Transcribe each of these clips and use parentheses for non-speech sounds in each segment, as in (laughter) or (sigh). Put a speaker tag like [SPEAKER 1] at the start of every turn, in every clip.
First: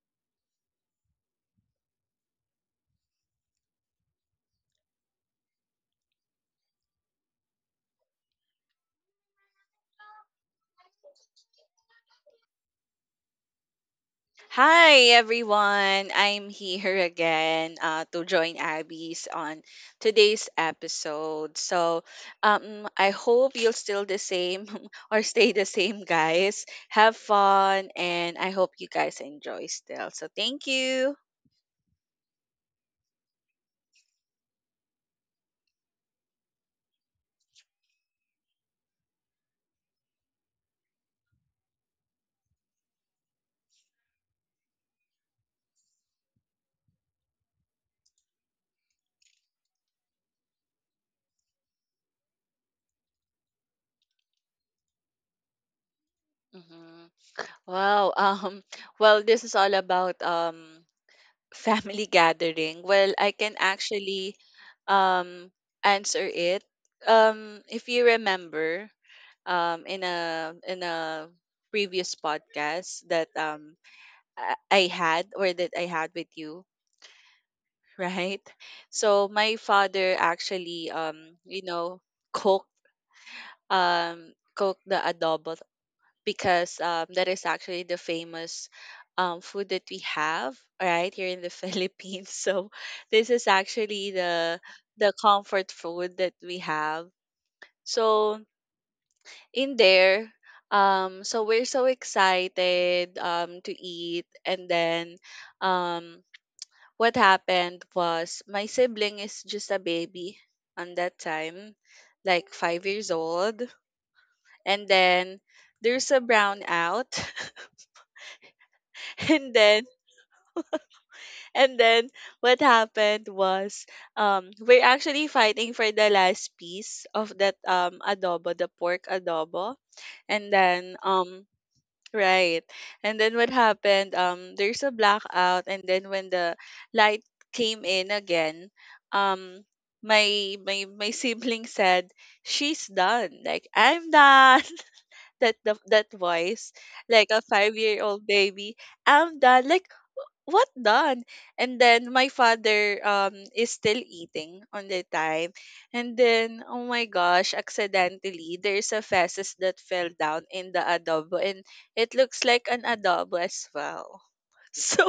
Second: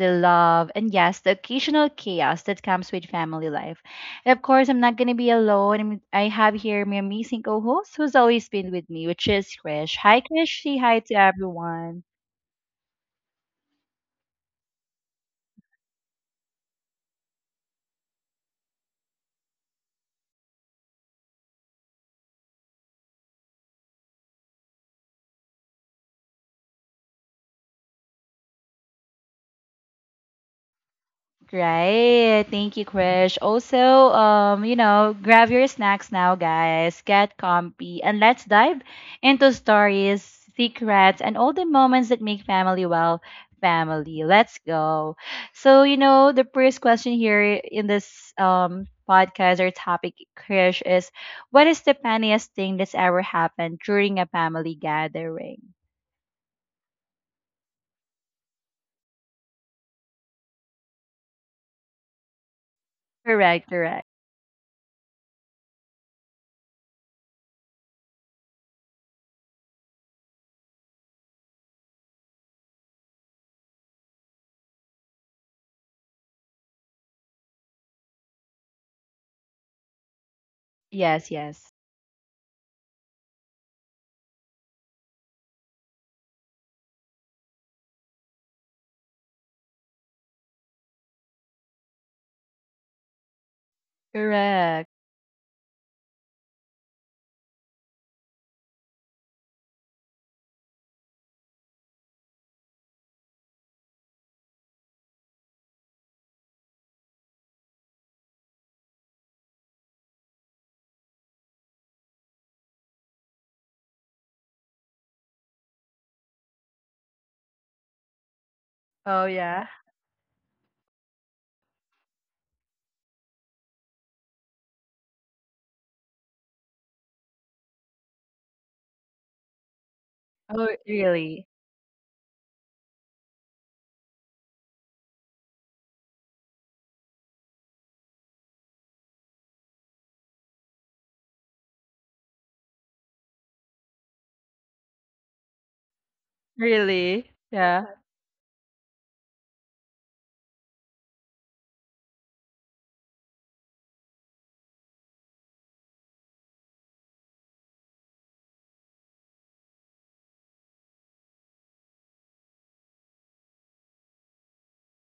[SPEAKER 1] the love, and yes, the occasional chaos that comes with family life. And of course, I'm not going to be alone. I have here my amazing co host who's always been with me, which is Krish. Hi, Krish. Say hi to everyone.
[SPEAKER 2] Hi everyone, I'm here again to join Abby's on today's episode. I hope you'll still the same (laughs) or stay the same, guys. Have fun, and I hope you guys enjoy still. So thank you.
[SPEAKER 1] Right. Thank you, Krish. Also, grab your snacks now, guys. Get comfy and let's dive into stories, secrets, and all the moments that make family, well, family. Let's go. So, the first question here in this podcast or topic, Krish, is what is the funniest thing that's ever happened during a family gathering?
[SPEAKER 2] Mhm. Wow. (laughs) Well, this is all about family (laughs) gathering. Well, I can
[SPEAKER 1] Correct, correct.
[SPEAKER 2] actually um answer it. If you remember. In a previous podcast that um, I had or that I had with you, (laughs) right? So my father actually
[SPEAKER 1] Yes, yes.
[SPEAKER 2] cooked cooked the adobo because that is actually the famous food that we have right here in the (laughs) Philippines. So this is actually the
[SPEAKER 1] Correct.
[SPEAKER 2] the comfort food that we have. So in there. So we're so excited to eat. And then um, what happened was my sibling is just a baby on that time, like 5 years old. And then there's a brownout.
[SPEAKER 1] Oh
[SPEAKER 2] (laughs) and
[SPEAKER 1] yeah.
[SPEAKER 2] then and then what happened was we're actually fighting for the last piece of that adobo, the pork adobo. And
[SPEAKER 1] Oh
[SPEAKER 2] then
[SPEAKER 1] really?
[SPEAKER 2] Right. And then what happened? There's a blackout, and then when the light came in again, um, my sibling said, "She's done. Like I'm done." (laughs) That the, that voice, like
[SPEAKER 1] Really?
[SPEAKER 2] a five
[SPEAKER 1] Yeah.
[SPEAKER 2] year old baby. I'm done. Like what done? And then my father is still eating on the time. And then oh my gosh, accidentally there's a feces that fell down in the adobo and it looks like an adobo as well. (laughs) So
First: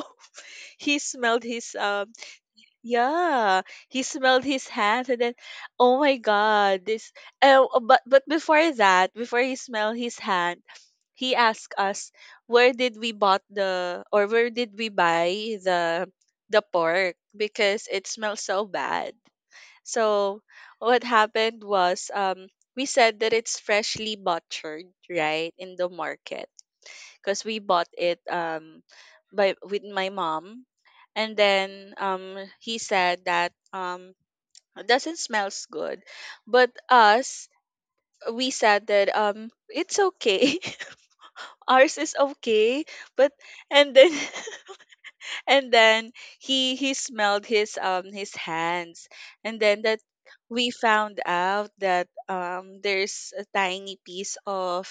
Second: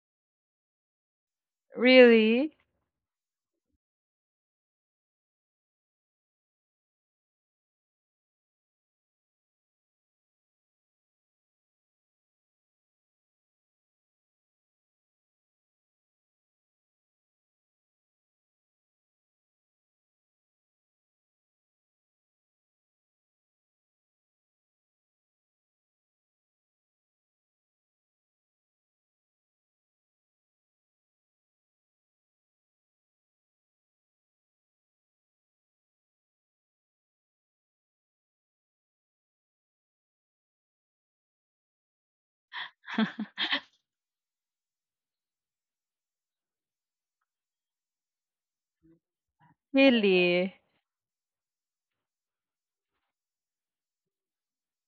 [SPEAKER 2] he smelled his
[SPEAKER 1] Really?
[SPEAKER 2] yeah, he smelled his hands and then oh my god, this oh but before that, before he smelled his hand, he asked us where did we bought the or where did we buy the the pork because it smells so bad. So what happened was we said that it's freshly butchered right in the market because we bought it by with my mom and then he said that it doesn't smells good but us we said that it's okay (laughs) ours is okay but
[SPEAKER 1] (laughs)
[SPEAKER 2] and then (laughs) and then he smelled his hands and then that
[SPEAKER 1] Really?
[SPEAKER 2] we found out that there's a tiny piece of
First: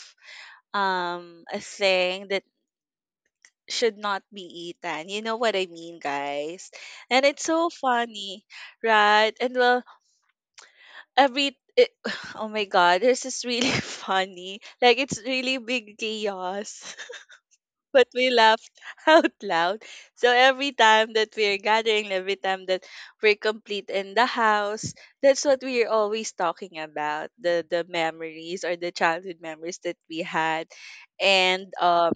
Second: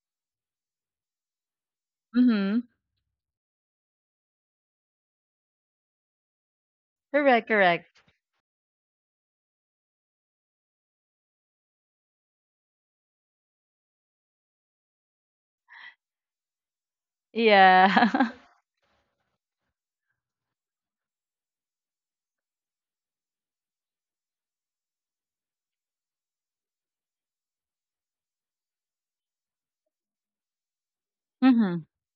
[SPEAKER 2] a thing that
[SPEAKER 1] Mhm.
[SPEAKER 2] should not be eaten, you know what I mean, guys? And it's
[SPEAKER 1] Correct,
[SPEAKER 2] so
[SPEAKER 1] correct.
[SPEAKER 2] funny, right? And well, every it, (sighs) oh my god, this is really (laughs) funny, like it's really big chaos, but
[SPEAKER 1] Yeah.
[SPEAKER 2] we laughed (laughs) out loud. So every time that we're gathering, every time that we're complete in the house, that's what we're always talking about, the memories or the childhood memories that we had,
[SPEAKER 1] (laughs)
[SPEAKER 2] and
[SPEAKER 1] mhm.
[SPEAKER 2] um,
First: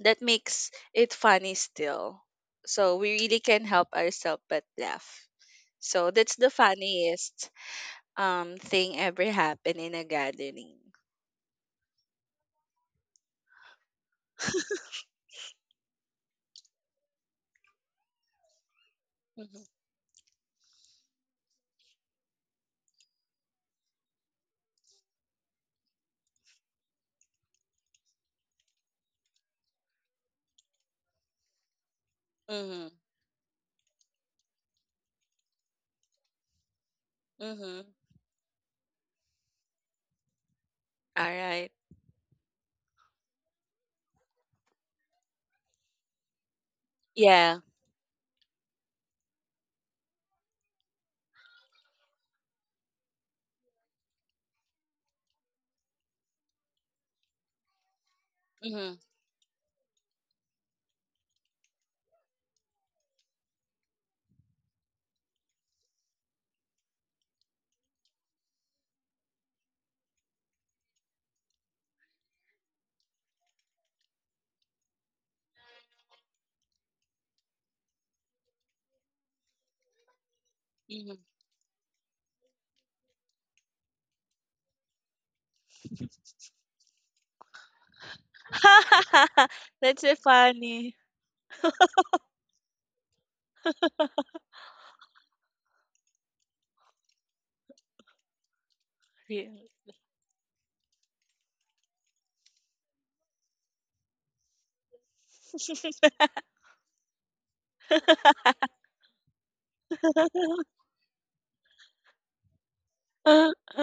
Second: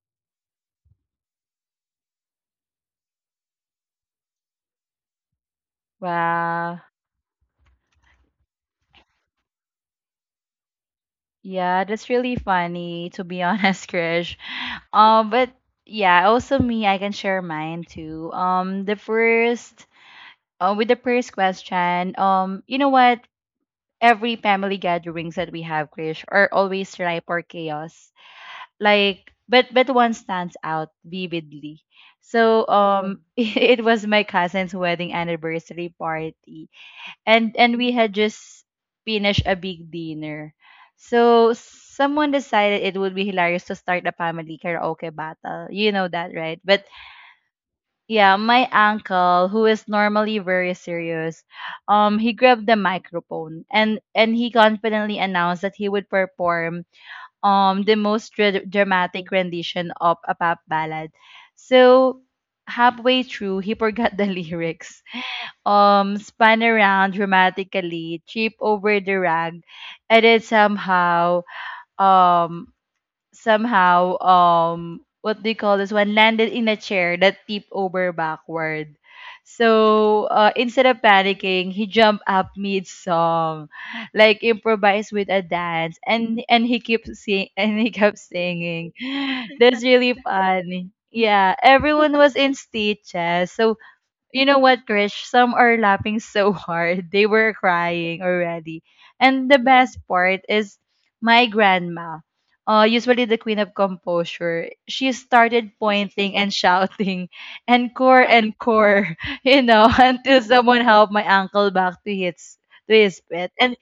[SPEAKER 2] that makes it funny still. So we really can't help ourselves but laugh. So that's the
[SPEAKER 1] Wow.
[SPEAKER 2] funniest thing ever happened in a gathering.
[SPEAKER 1] Yeah, that's really funny to be (laughs) honest, Krish. But yeah, also me, I can share mine too. The
[SPEAKER 2] Mm-hmm.
[SPEAKER 1] first, with the first question, you know what? Every family gatherings that we have, Krish, are always ripe for chaos. Like, but one stands out vividly. So
[SPEAKER 2] Mm-hmm.
[SPEAKER 1] (laughs) it was my cousin's wedding anniversary party, and
[SPEAKER 2] Mm-hmm.
[SPEAKER 1] we had just finished a big dinner.
[SPEAKER 2] All
[SPEAKER 1] So
[SPEAKER 2] right.
[SPEAKER 1] someone decided it would be hilarious to start a family karaoke battle, that right? But
[SPEAKER 2] Yeah.
[SPEAKER 1] yeah, my uncle, who is normally very serious, he grabbed the microphone and he confidently announced that he would perform the most
[SPEAKER 2] Mm-hmm.
[SPEAKER 1] dramatic rendition of a pop ballad. So halfway through, he forgot the (laughs) lyrics. Spun around dramatically, trip over the rag, and then somehow um what do they call this one, landed in a chair that tipped over backward. So instead of
[SPEAKER 2] Mm-hmm.
[SPEAKER 1] panicking, he jumped up mid song, like improvised with a dance, and he kept sing (laughs) and he kept singing.
[SPEAKER 2] (laughs)
[SPEAKER 1] That's
[SPEAKER 2] That's
[SPEAKER 1] really
[SPEAKER 2] a
[SPEAKER 1] funny.
[SPEAKER 2] funny
[SPEAKER 1] Yeah, everyone was in stitches. So you know what, Krish? Some are laughing (laughs) so hard. They were crying already. And the
[SPEAKER 2] real.
[SPEAKER 1] best part is my grandma, usually the queen of composure, she started pointing and (laughs) shouting, encore,
[SPEAKER 2] (laughs)
[SPEAKER 1] encore, (laughs) you know, until someone helped my uncle back to his bed. And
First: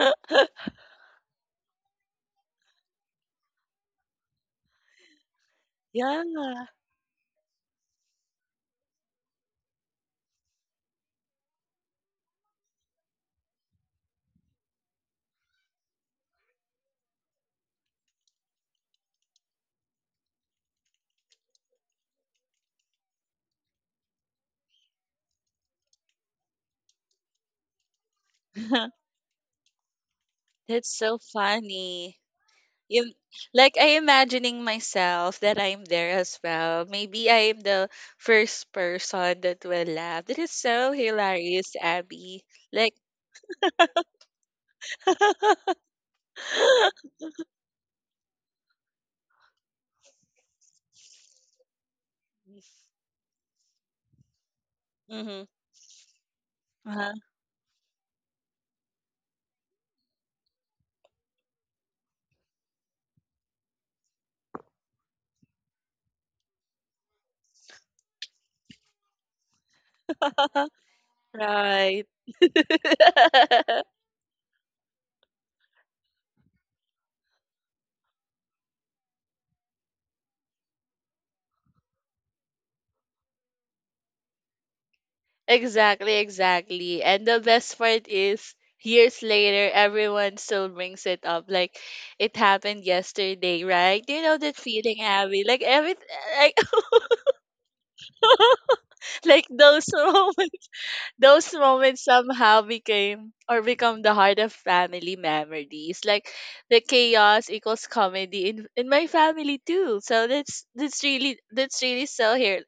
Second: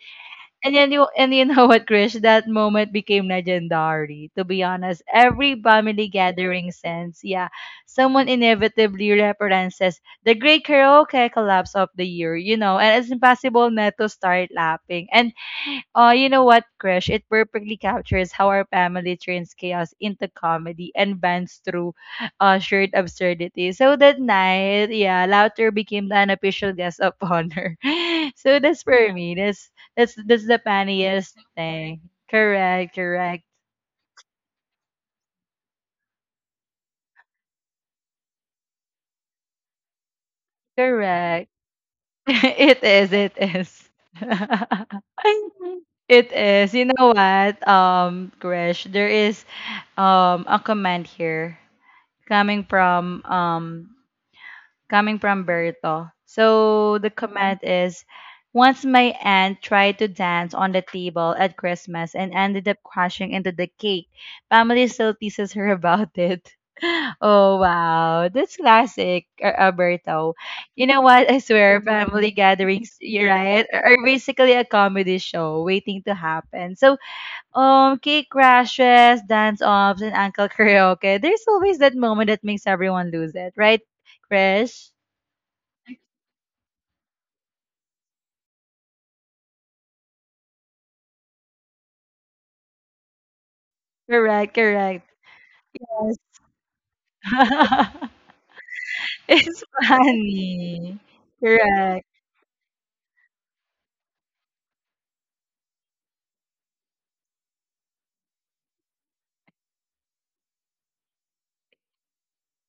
[SPEAKER 1] and then you and you know what, Krish? That moment became legendary. To be honest, every family
[SPEAKER 2] Yeah.
[SPEAKER 1] gathering sense, yeah, someone inevitably references the great karaoke collapse of the year, you know, and it's impossible not to start laughing. And you know what, Krish? It perfectly captures how our family turns chaos into comedy and bends through shared absurdity. So that night, yeah, laughter became the unofficial guest of honor. (laughs) So that's
[SPEAKER 2] (laughs)
[SPEAKER 1] for me. That's that's the
[SPEAKER 2] That's so
[SPEAKER 1] funniest thing.
[SPEAKER 2] funny.
[SPEAKER 1] Correct,
[SPEAKER 2] You
[SPEAKER 1] correct,
[SPEAKER 2] like I imagining myself that I'm there as well. Maybe I am the first person that will laugh. That is so
[SPEAKER 1] correct.
[SPEAKER 2] hilarious,
[SPEAKER 1] (laughs)
[SPEAKER 2] Abby.
[SPEAKER 1] It
[SPEAKER 2] Like
[SPEAKER 1] is, it is. (laughs)
[SPEAKER 2] (laughs)
[SPEAKER 1] It is. You know what, Krish, there is a comment here coming from um coming
[SPEAKER 2] hmm
[SPEAKER 1] from Berto. So the comment is, once my aunt tried to dance on the table at Christmas and ended up crashing into the cake. Family still teases her about it. (laughs) Oh wow, that's classic, Alberto.
[SPEAKER 2] (laughs)
[SPEAKER 1] You know what? I swear,
[SPEAKER 2] Right.
[SPEAKER 1] family gatherings, you're right,
[SPEAKER 2] (laughs)
[SPEAKER 1] are basically a comedy show waiting to happen. So, cake crashes, dance offs, and uncle (laughs) karaoke. There's always that moment that makes everyone lose it, right, Krish?
[SPEAKER 2] Exactly, exactly. And the best part is years later everyone still brings it up like it happened yesterday, right? You know
[SPEAKER 1] Correct,
[SPEAKER 2] that feeling,
[SPEAKER 1] correct.
[SPEAKER 2] Abby. Like every
[SPEAKER 1] Yes.
[SPEAKER 2] like
[SPEAKER 1] (laughs)
[SPEAKER 2] (laughs) like
[SPEAKER 1] It's
[SPEAKER 2] those moments
[SPEAKER 1] funny.
[SPEAKER 2] (laughs) those moments
[SPEAKER 1] Correct.
[SPEAKER 2] somehow became or become the heart of family memories. Like the chaos equals comedy in my family too. So that's really that's really so here (laughs)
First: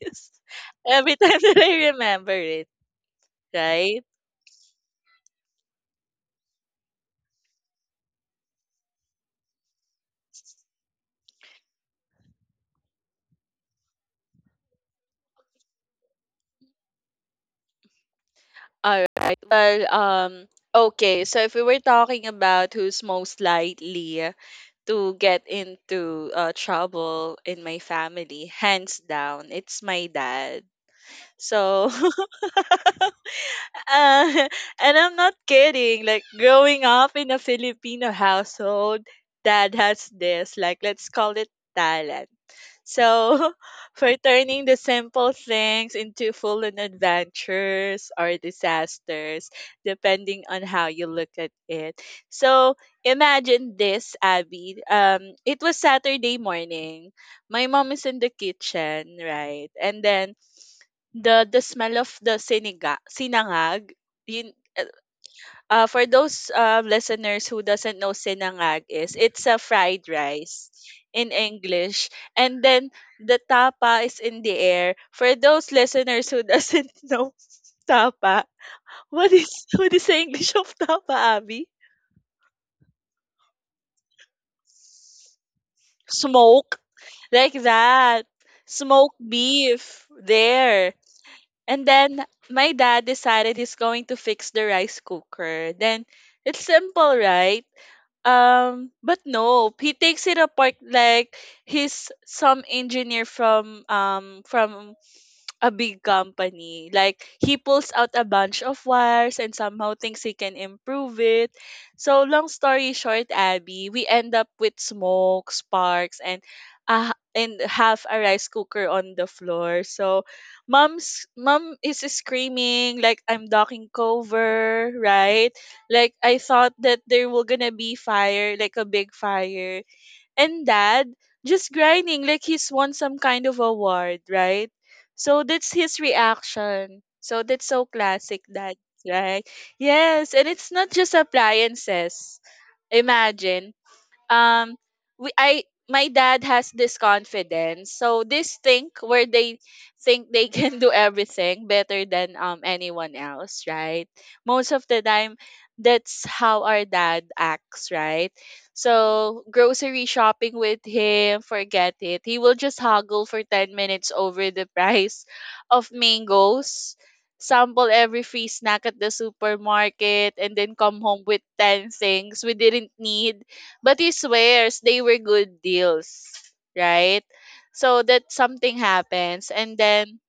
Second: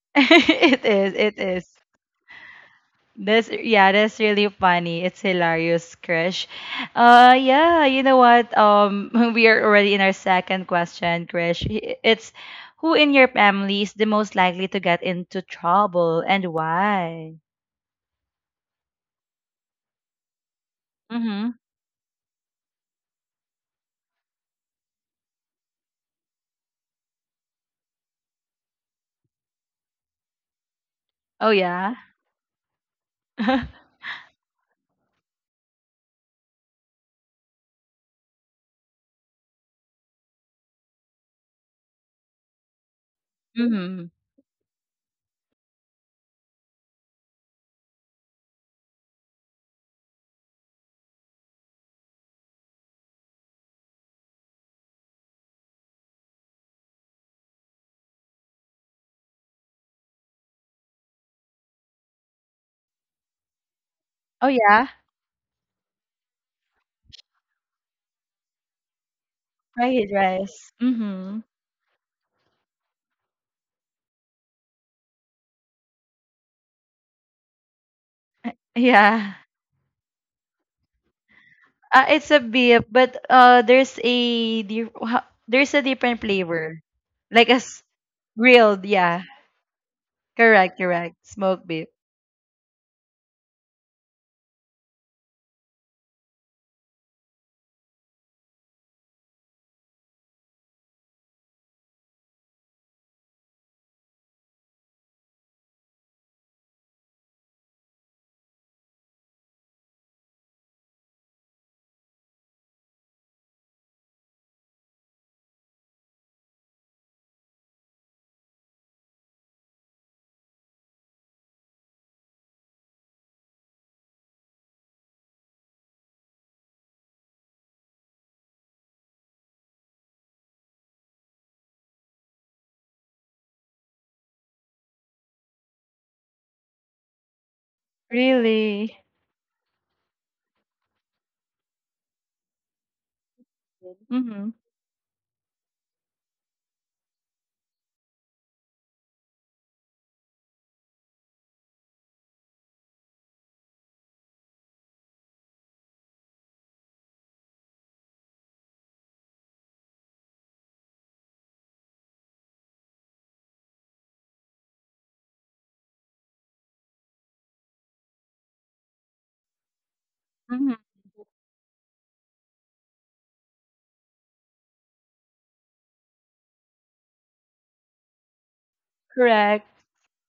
[SPEAKER 1] (laughs) It is,
[SPEAKER 2] every
[SPEAKER 1] it
[SPEAKER 2] time (laughs) that
[SPEAKER 1] is.
[SPEAKER 2] I remember it,
[SPEAKER 1] That's, yeah,
[SPEAKER 2] right.
[SPEAKER 1] that's really funny. It's hilarious, Krish. Yeah, you know what? (laughs) We are already in our second question, Krish. It's who in your family is the most likely to get into trouble and why?
[SPEAKER 2] All right. Well, okay. so
[SPEAKER 1] Mm-hmm.
[SPEAKER 2] if we were talking about who's most likely to get into trouble in my family, hands down, it's my dad.
[SPEAKER 1] Oh
[SPEAKER 2] So,
[SPEAKER 1] yeah.
[SPEAKER 2] (laughs)
[SPEAKER 1] (laughs)
[SPEAKER 2] uh, (laughs) and I'm not kidding. Like growing up in a Filipino household, dad has this. Like let's call it talent. So, (laughs)
[SPEAKER 1] mm-hmm.
[SPEAKER 2] for turning the simple things into full on adventures or disasters, depending on how you look at it. So, imagine this, Abby. It was Saturday morning. My mom is in the kitchen, right? And then the smell of the siniga, sinangag,
[SPEAKER 1] Oh
[SPEAKER 2] yun,
[SPEAKER 1] yeah.
[SPEAKER 2] for those listeners who doesn't know sinangag is, it's a fried
[SPEAKER 1] Fried
[SPEAKER 2] rice
[SPEAKER 1] rice.
[SPEAKER 2] in
[SPEAKER 1] Mm-hmm.
[SPEAKER 2] English. And then the tapa is in the air. For those listeners who doesn't (laughs) know tapa, what
[SPEAKER 1] Yeah.
[SPEAKER 2] is what is the English of tapa, Abby?
[SPEAKER 1] It's a beef, but there's a different
[SPEAKER 2] Smoke,
[SPEAKER 1] flavor, like
[SPEAKER 2] like
[SPEAKER 1] as
[SPEAKER 2] that.
[SPEAKER 1] grilled.
[SPEAKER 2] Smoked
[SPEAKER 1] Yeah,
[SPEAKER 2] beef
[SPEAKER 1] correct,
[SPEAKER 2] there.
[SPEAKER 1] correct. Smoked
[SPEAKER 2] And
[SPEAKER 1] beef.
[SPEAKER 2] then my dad decided he's going to fix the rice cooker. Then it's simple, right? But no, he takes it apart like he's some engineer from a big company. Like he pulls out a bunch of wires and somehow thinks he can improve it. So long story short, Abby, we end up with smoke, sparks, and half a rice cooker on the floor. So mom is screaming like I'm ducking cover, right? Like I thought that there were gonna be fire, like a big fire and dad just grinding like he's won some kind of award, right? So that's his reaction. So that's so classic, dad,
[SPEAKER 1] Really?
[SPEAKER 2] right? Yes, and it's not just appliances. Imagine
[SPEAKER 1] Mm-hmm.
[SPEAKER 2] um we I my dad has this confidence. So this thing where they think they (laughs) can do everything better than anyone else, right? Most of the time that's how our dad acts, right? So grocery shopping with him, forget it. He will just haggle for 10 minutes over the (laughs) price of mangoes, sample every free snack at the supermarket, and then
[SPEAKER 1] Mm-hmm.
[SPEAKER 2] come home with 10 things we didn't need but he swears they were good deals, right? So that something happens
[SPEAKER 1] Correct.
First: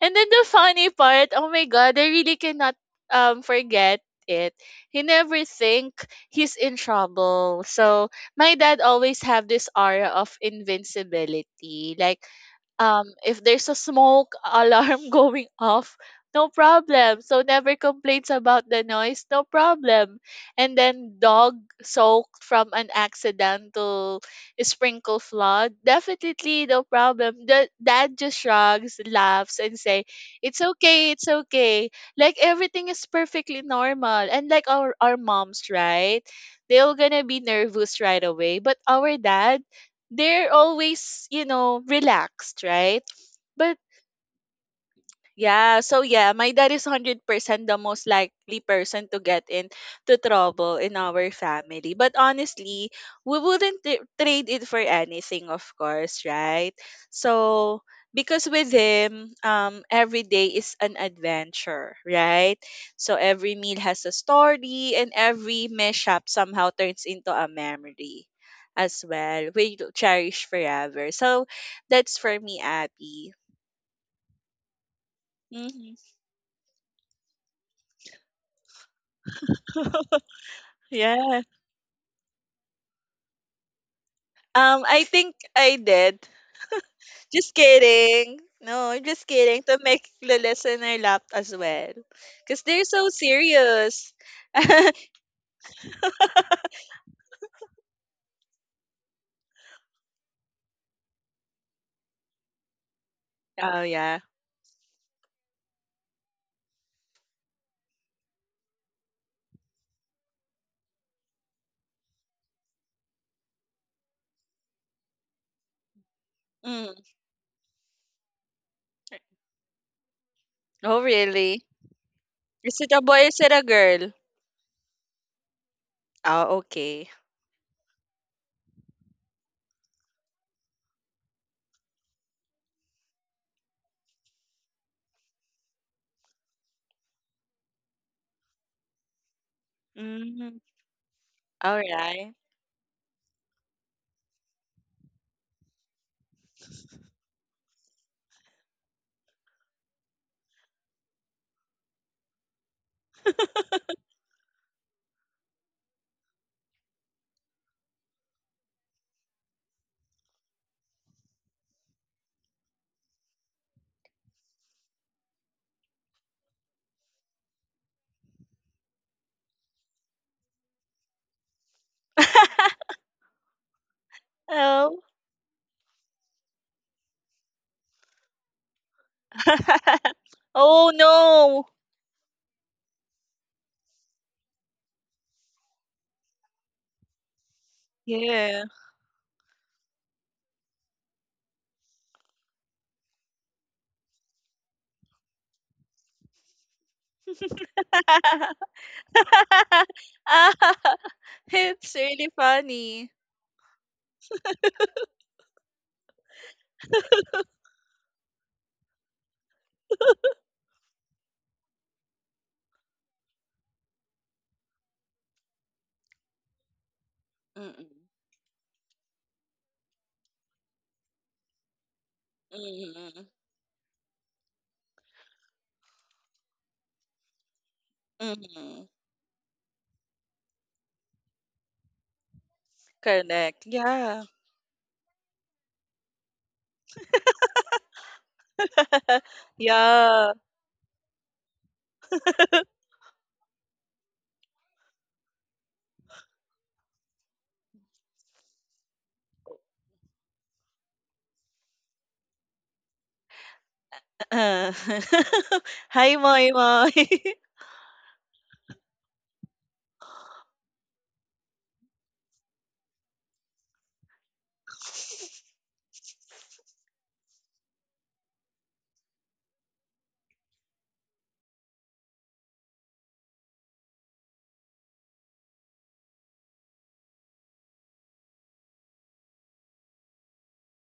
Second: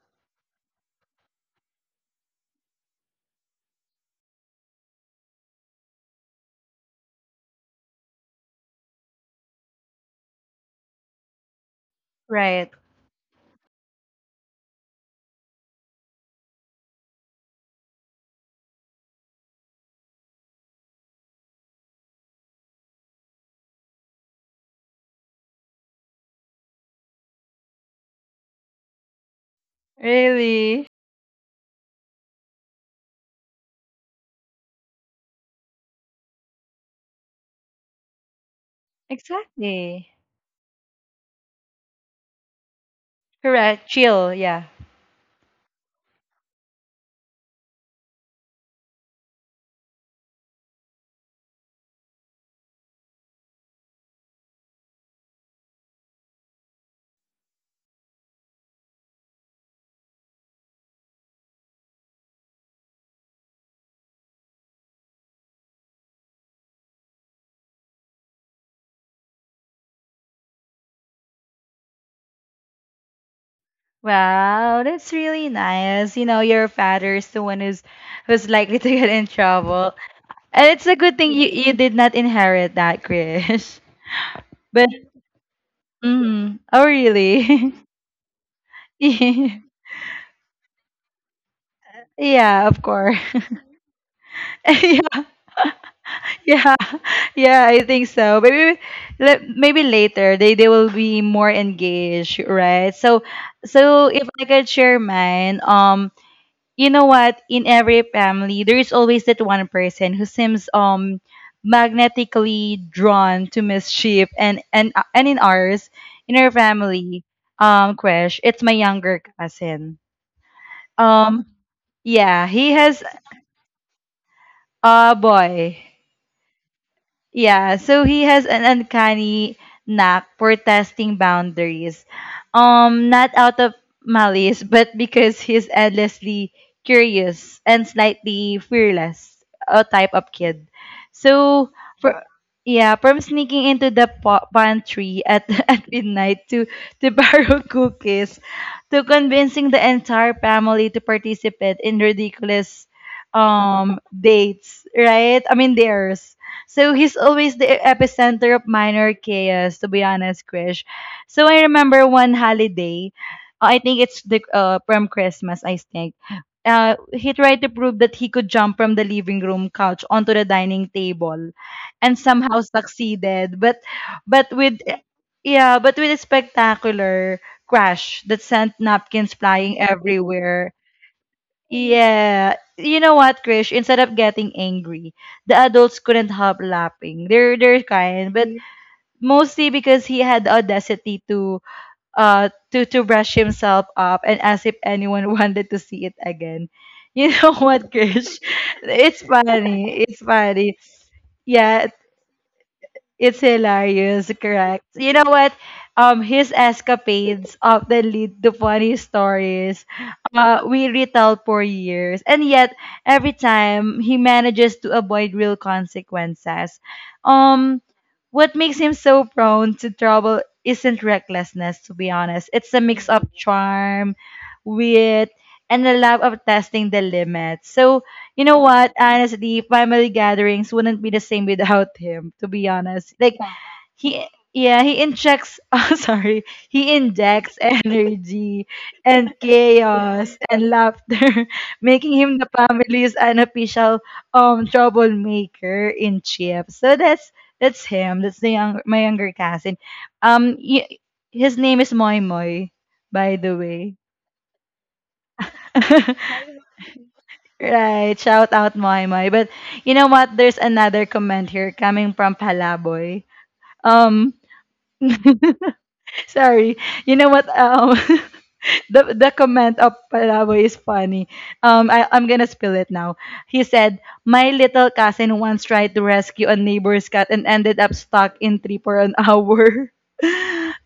[SPEAKER 2] and then the funny part, oh my god, I really cannot forget it. He never think he's in trouble. So my dad always have this aura of invincibility. Like
[SPEAKER 1] Right.
[SPEAKER 2] if there's a smoke (laughs) alarm going off, no problem. So never complains about the noise, no problem. And then dog soaked from an accidental sprinkle flood, definitely no problem. The dad just shrugs, laughs, and say, it's
[SPEAKER 1] Really?
[SPEAKER 2] okay, it's okay, like everything is perfectly normal. And like our moms, right, they're gonna be nervous right away, but our dad,
[SPEAKER 1] Exactly.
[SPEAKER 2] they're always, you know, relaxed, right? But
[SPEAKER 1] Correct. Chill. Yeah.
[SPEAKER 2] yeah, so yeah, my dad is 100% the most likely person to get into trouble in our family. But honestly, we wouldn't trade it for anything, of course, right? So, because with him, every day is an adventure, right? So every meal has a story, and every mishap somehow turns into a memory as well, we cherish forever. So that's for me, Abby.
[SPEAKER 1] Wow, that's really
[SPEAKER 2] Hmm
[SPEAKER 1] nice. You know, your father is the one who's likely to (laughs) get in
[SPEAKER 2] (laughs)
[SPEAKER 1] trouble, and it's a good thing
[SPEAKER 2] Yeah.
[SPEAKER 1] you did not inherit that, Krish. (laughs) But
[SPEAKER 2] I think I did.
[SPEAKER 1] mm, oh
[SPEAKER 2] Just
[SPEAKER 1] really? (laughs)
[SPEAKER 2] kidding. No, I'm just kidding to
[SPEAKER 1] (laughs)
[SPEAKER 2] make the listener laugh as well. Because
[SPEAKER 1] Yeah,
[SPEAKER 2] they're
[SPEAKER 1] of
[SPEAKER 2] so
[SPEAKER 1] course.
[SPEAKER 2] serious. (laughs) oh,
[SPEAKER 1] (laughs) Yeah, yeah, yeah, I think so. Maybe, maybe later they will be more engaged, right? So, so
[SPEAKER 2] yeah.
[SPEAKER 1] if I could share mine, you know what? In every family, there is always that one person who seems magnetically drawn to mischief, and in ours, in our
[SPEAKER 2] Mm.
[SPEAKER 1] family, crush, it's my younger cousin.
[SPEAKER 2] Oh,
[SPEAKER 1] Um,
[SPEAKER 2] really?
[SPEAKER 1] yeah, he
[SPEAKER 2] Is it a
[SPEAKER 1] has
[SPEAKER 2] boy? Is it a girl?
[SPEAKER 1] a boy.
[SPEAKER 2] Oh, okay.
[SPEAKER 1] Yeah, so he has an uncanny knack for testing boundaries. Not out of malice, but because he's endlessly curious and slightly fearless, a type of
[SPEAKER 2] Mm.
[SPEAKER 1] kid. So,
[SPEAKER 2] All
[SPEAKER 1] for,
[SPEAKER 2] right.
[SPEAKER 1] yeah, yeah, from sneaking into the pantry at, (laughs) at midnight to (laughs) borrow cookies, to convincing the entire family to participate in ridiculous dates, right? I mean, dares. So he's always the epicenter of minor chaos, to be honest, Krish. So I remember one holiday, I think it's the from Christmas, I think. He tried to prove that he could jump from the living room couch onto the dining table and somehow
[SPEAKER 2] (laughs)
[SPEAKER 1] succeeded, but with
[SPEAKER 2] oh.
[SPEAKER 1] yeah, but with a spectacular crash that sent napkins flying
[SPEAKER 2] (laughs)
[SPEAKER 1] everywhere.
[SPEAKER 2] oh, no.
[SPEAKER 1] Yeah. You know what, Krish? Instead of getting angry, the adults couldn't help laughing. They're kind, but Mm.
[SPEAKER 2] Yeah.
[SPEAKER 1] mostly because he had the audacity to to brush himself up and as if anyone (laughs) wanted to see it again. You (laughs) know what, Krish?
[SPEAKER 2] (laughs)
[SPEAKER 1] It's funny. It's
[SPEAKER 2] Ah,
[SPEAKER 1] funny.
[SPEAKER 2] (laughs)
[SPEAKER 1] Yeah,
[SPEAKER 2] it's really funny.
[SPEAKER 1] it's hilarious, correct. You know what? His escapades often lead to funny stories, we retell for years. And yet, every time, he manages to avoid real consequences. Um,
[SPEAKER 2] Mm-mm.
[SPEAKER 1] what makes him so prone to trouble isn't recklessness, to be honest. It's a mix
[SPEAKER 2] Mm-mm.
[SPEAKER 1] of charm, wit, and a love of testing the limits. So, you know
[SPEAKER 2] Mm-mm.
[SPEAKER 1] what? Honestly, family gatherings wouldn't be the same without him, to be honest. Like Yeah.
[SPEAKER 2] Correct. Yeah.
[SPEAKER 1] he yeah, he injects (laughs) oh sorry. He injects (laughs) energy
[SPEAKER 2] (laughs)
[SPEAKER 1] and
[SPEAKER 2] Yeah.
[SPEAKER 1] chaos and laughter, (laughs) making him the family's unofficial troublemaker in Chips. So that's him. That's the young my younger cousin. Y his name is Moy Moy, by the way.
[SPEAKER 2] Uh, (laughs) Hi,
[SPEAKER 1] (laughs)
[SPEAKER 2] Moy Moy. (laughs)
[SPEAKER 1] Right. Shout out Moy Moy. But you know what? There's another comment here coming from Palaboy. Um (laughs) sorry. You know what? (laughs) The comment of Palaboy is funny. I, I'm gonna spill it now. He said, "My little cousin once tried to rescue a neighbor's cat and ended up stuck in tree for an hour." (laughs)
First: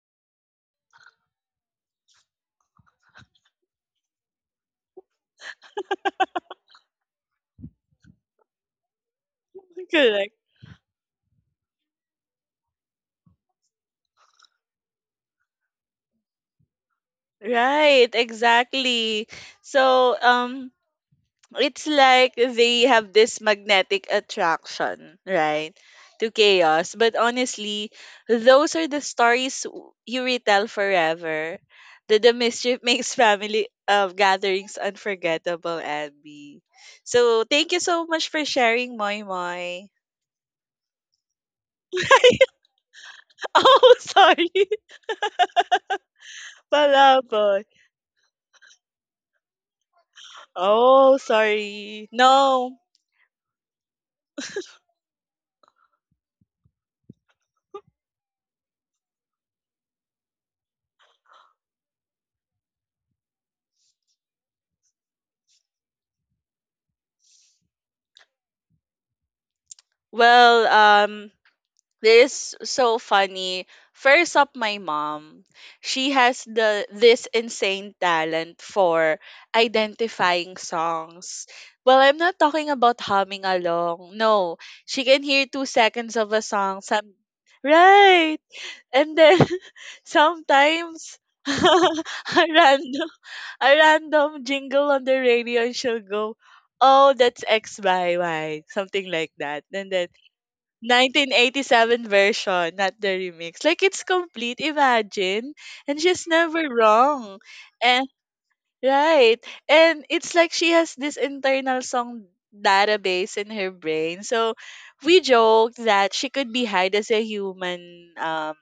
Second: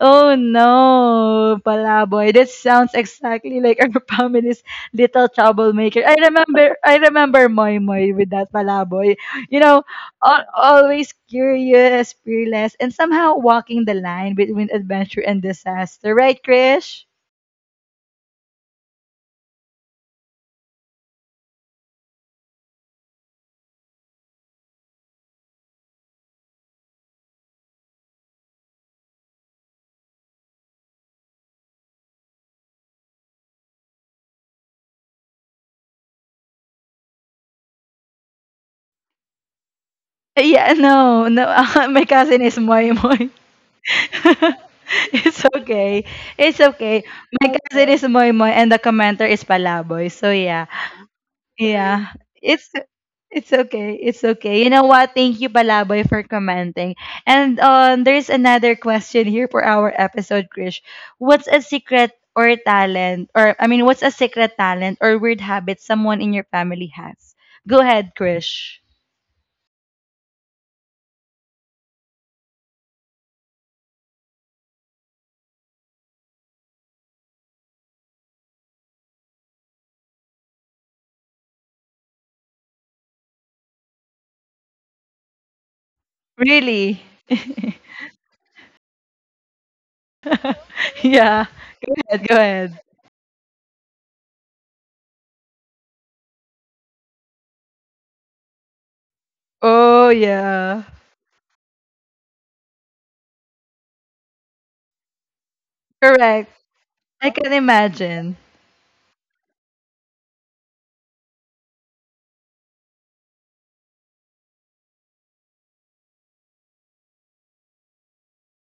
[SPEAKER 1] Oh no, Palaboy! That sounds exactly like our (laughs) family's little troublemaker. I remember Moy Moy with that Palaboy. You know,
[SPEAKER 2] Correct.
[SPEAKER 1] always curious, fearless, and somehow walking the line between adventure and disaster. Right, Krish?
[SPEAKER 2] Right, exactly. So, it's like they have this magnetic attraction, right, to chaos. But honestly, those are the stories you retell forever. The mischief (laughs) makes family gatherings unforgettable, Abby. So, thank you so much for sharing, Moy Moy.
[SPEAKER 1] Yeah, no, no. (laughs) My cousin
[SPEAKER 2] (laughs)
[SPEAKER 1] is Moy Moy.
[SPEAKER 2] (laughs) Oh, sorry.
[SPEAKER 1] (laughs)
[SPEAKER 2] (laughs)
[SPEAKER 1] It's okay. It's okay. My
[SPEAKER 2] Palabot.
[SPEAKER 1] cousin is Moy Moy and the commenter is Palaboy. So yeah.
[SPEAKER 2] Oh, sorry.
[SPEAKER 1] Yeah. It's
[SPEAKER 2] No.
[SPEAKER 1] it's okay. It's okay. You know what? Thank you Palaboy for commenting. And there's another question here for our episode, Krish. What's a secret or talent or I mean, what's a secret talent or weird habit someone in your family has? Go ahead, Krish.
[SPEAKER 2] Well, this is so funny. First up, my mom. She has the this insane talent for identifying songs. Well, I'm not talking about humming along. No, she can hear 2 seconds of a song.
[SPEAKER 1] Really?
[SPEAKER 2] Some right, and then (laughs)
[SPEAKER 1] (laughs)
[SPEAKER 2] sometimes
[SPEAKER 1] Yeah.
[SPEAKER 2] (laughs)
[SPEAKER 1] Go ahead.
[SPEAKER 2] random. A random jingle on the radio and she'll go, Oh, that's X by Y, something like that. And then
[SPEAKER 1] Oh yeah.
[SPEAKER 2] 1987 version, not the remix. Like it's complete, imagine. And she's
[SPEAKER 1] Correct.
[SPEAKER 2] never
[SPEAKER 1] I
[SPEAKER 2] wrong.
[SPEAKER 1] can
[SPEAKER 2] And
[SPEAKER 1] imagine.
[SPEAKER 2] right. And it's like she has this internal song database in her brain. So we joked that she could be hide as a human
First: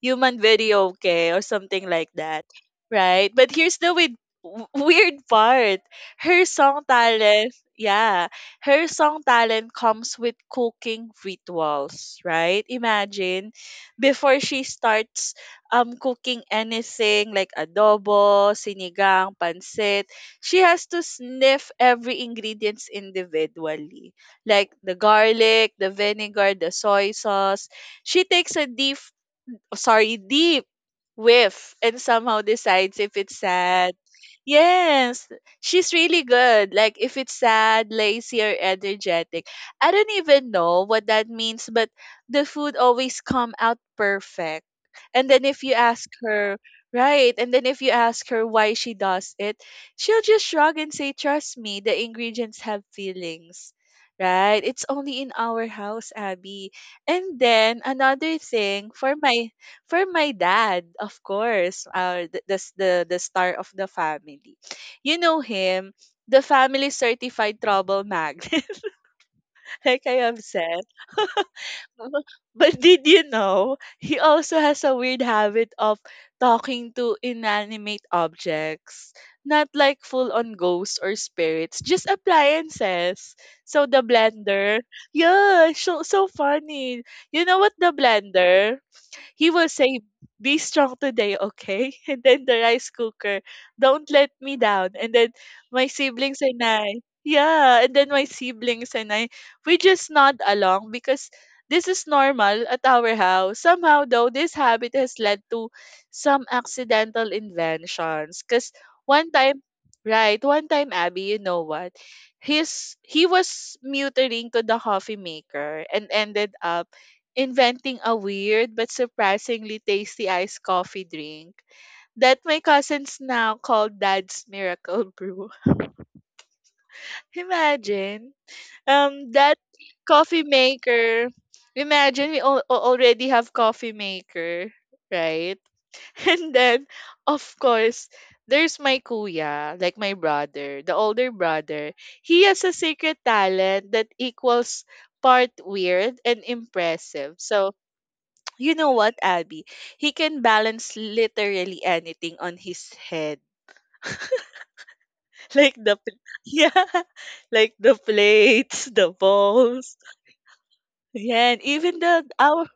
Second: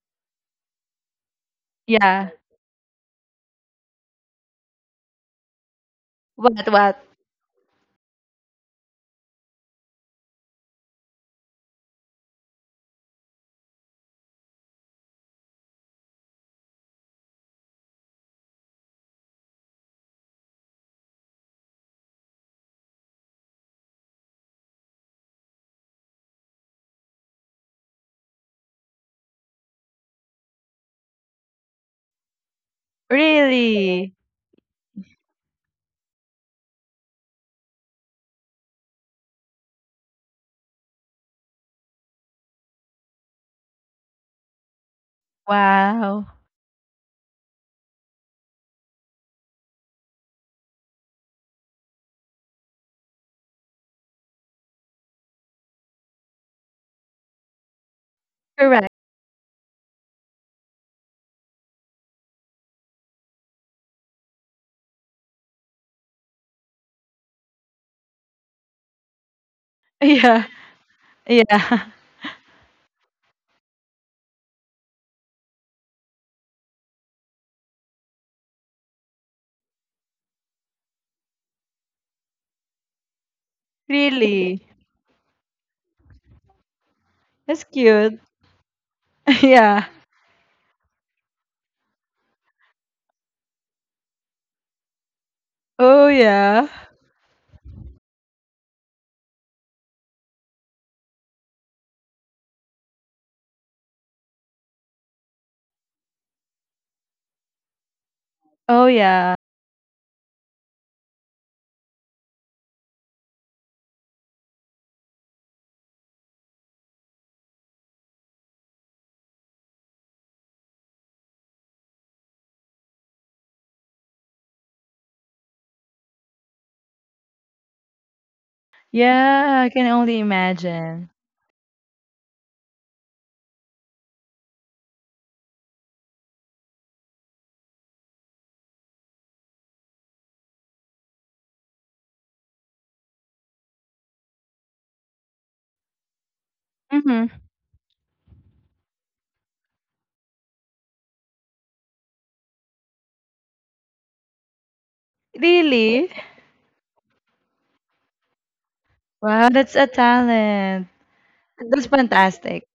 [SPEAKER 2] human video okay or something like
[SPEAKER 1] Yeah.
[SPEAKER 2] that, right? But here's the weird part, her
[SPEAKER 1] What
[SPEAKER 2] song
[SPEAKER 1] what?
[SPEAKER 2] talent, yeah, her song talent comes with cooking rituals, right? Imagine before she starts cooking anything like adobo, sinigang, pancit, she has to sniff every ingredients individually, like the garlic, the vinegar, the soy sauce. She takes a deep deep whiff and somehow decides if it's sad.
[SPEAKER 1] Really?
[SPEAKER 2] Yes, she's really good. Like if it's sad, lazy, or energetic. I don't even know what that means, but the food always come out perfect. And then if you ask
[SPEAKER 1] Wow.
[SPEAKER 2] her, right? And then if you ask her why she does it, she'll just shrug and say, "Trust me, the ingredients have feelings." Right? It's only in our house, Abby. And then another thing
[SPEAKER 1] Correct.
[SPEAKER 2] for my dad, of course, the star of the family. You know him, the family certified trouble magnet, (laughs) like
[SPEAKER 1] (laughs)
[SPEAKER 2] I have
[SPEAKER 1] Yeah.
[SPEAKER 2] said.
[SPEAKER 1] Yeah. (laughs)
[SPEAKER 2] (laughs) But did you know he also has a weird habit of talking to inanimate objects, not like full on ghosts or spirits, just appliances. So the
[SPEAKER 1] Really.
[SPEAKER 2] blender, yeah, so funny. You know
[SPEAKER 1] That's
[SPEAKER 2] what the
[SPEAKER 1] cute.
[SPEAKER 2] blender?
[SPEAKER 1] (laughs)
[SPEAKER 2] He will
[SPEAKER 1] yeah.
[SPEAKER 2] say, "Be strong today, okay?" (laughs) And then the rice cooker, "Don't let me down." And then my
[SPEAKER 1] Oh
[SPEAKER 2] siblings and
[SPEAKER 1] yeah.
[SPEAKER 2] I, yeah, and then my siblings and I, we just nod along because this is normal at our house. Somehow, though, this habit has led to some accidental inventions. Because
[SPEAKER 1] Oh
[SPEAKER 2] one
[SPEAKER 1] yeah.
[SPEAKER 2] time, right, one time, Abby, you know what? He was muttering to the coffee maker and ended up inventing a weird but surprisingly tasty iced coffee drink that my cousins now call Dad's Miracle Brew. (laughs) Imagine, that
[SPEAKER 1] Yeah, I can only
[SPEAKER 2] coffee
[SPEAKER 1] imagine.
[SPEAKER 2] maker. Imagine we already have coffee maker, right? (laughs) And then, of course, there's my kuya, like my brother, the older brother. He has a secret talent that equals part weird and
[SPEAKER 1] Mm-hmm.
[SPEAKER 2] impressive. So you know what, Abby? He can balance literally anything on his head. (laughs) Like the
[SPEAKER 1] Really?
[SPEAKER 2] (laughs) yeah, like the plates, the
[SPEAKER 1] Wow, that's a
[SPEAKER 2] balls.
[SPEAKER 1] talent.
[SPEAKER 2] Yeah, and
[SPEAKER 1] That's
[SPEAKER 2] even the
[SPEAKER 1] fantastic.
[SPEAKER 2] our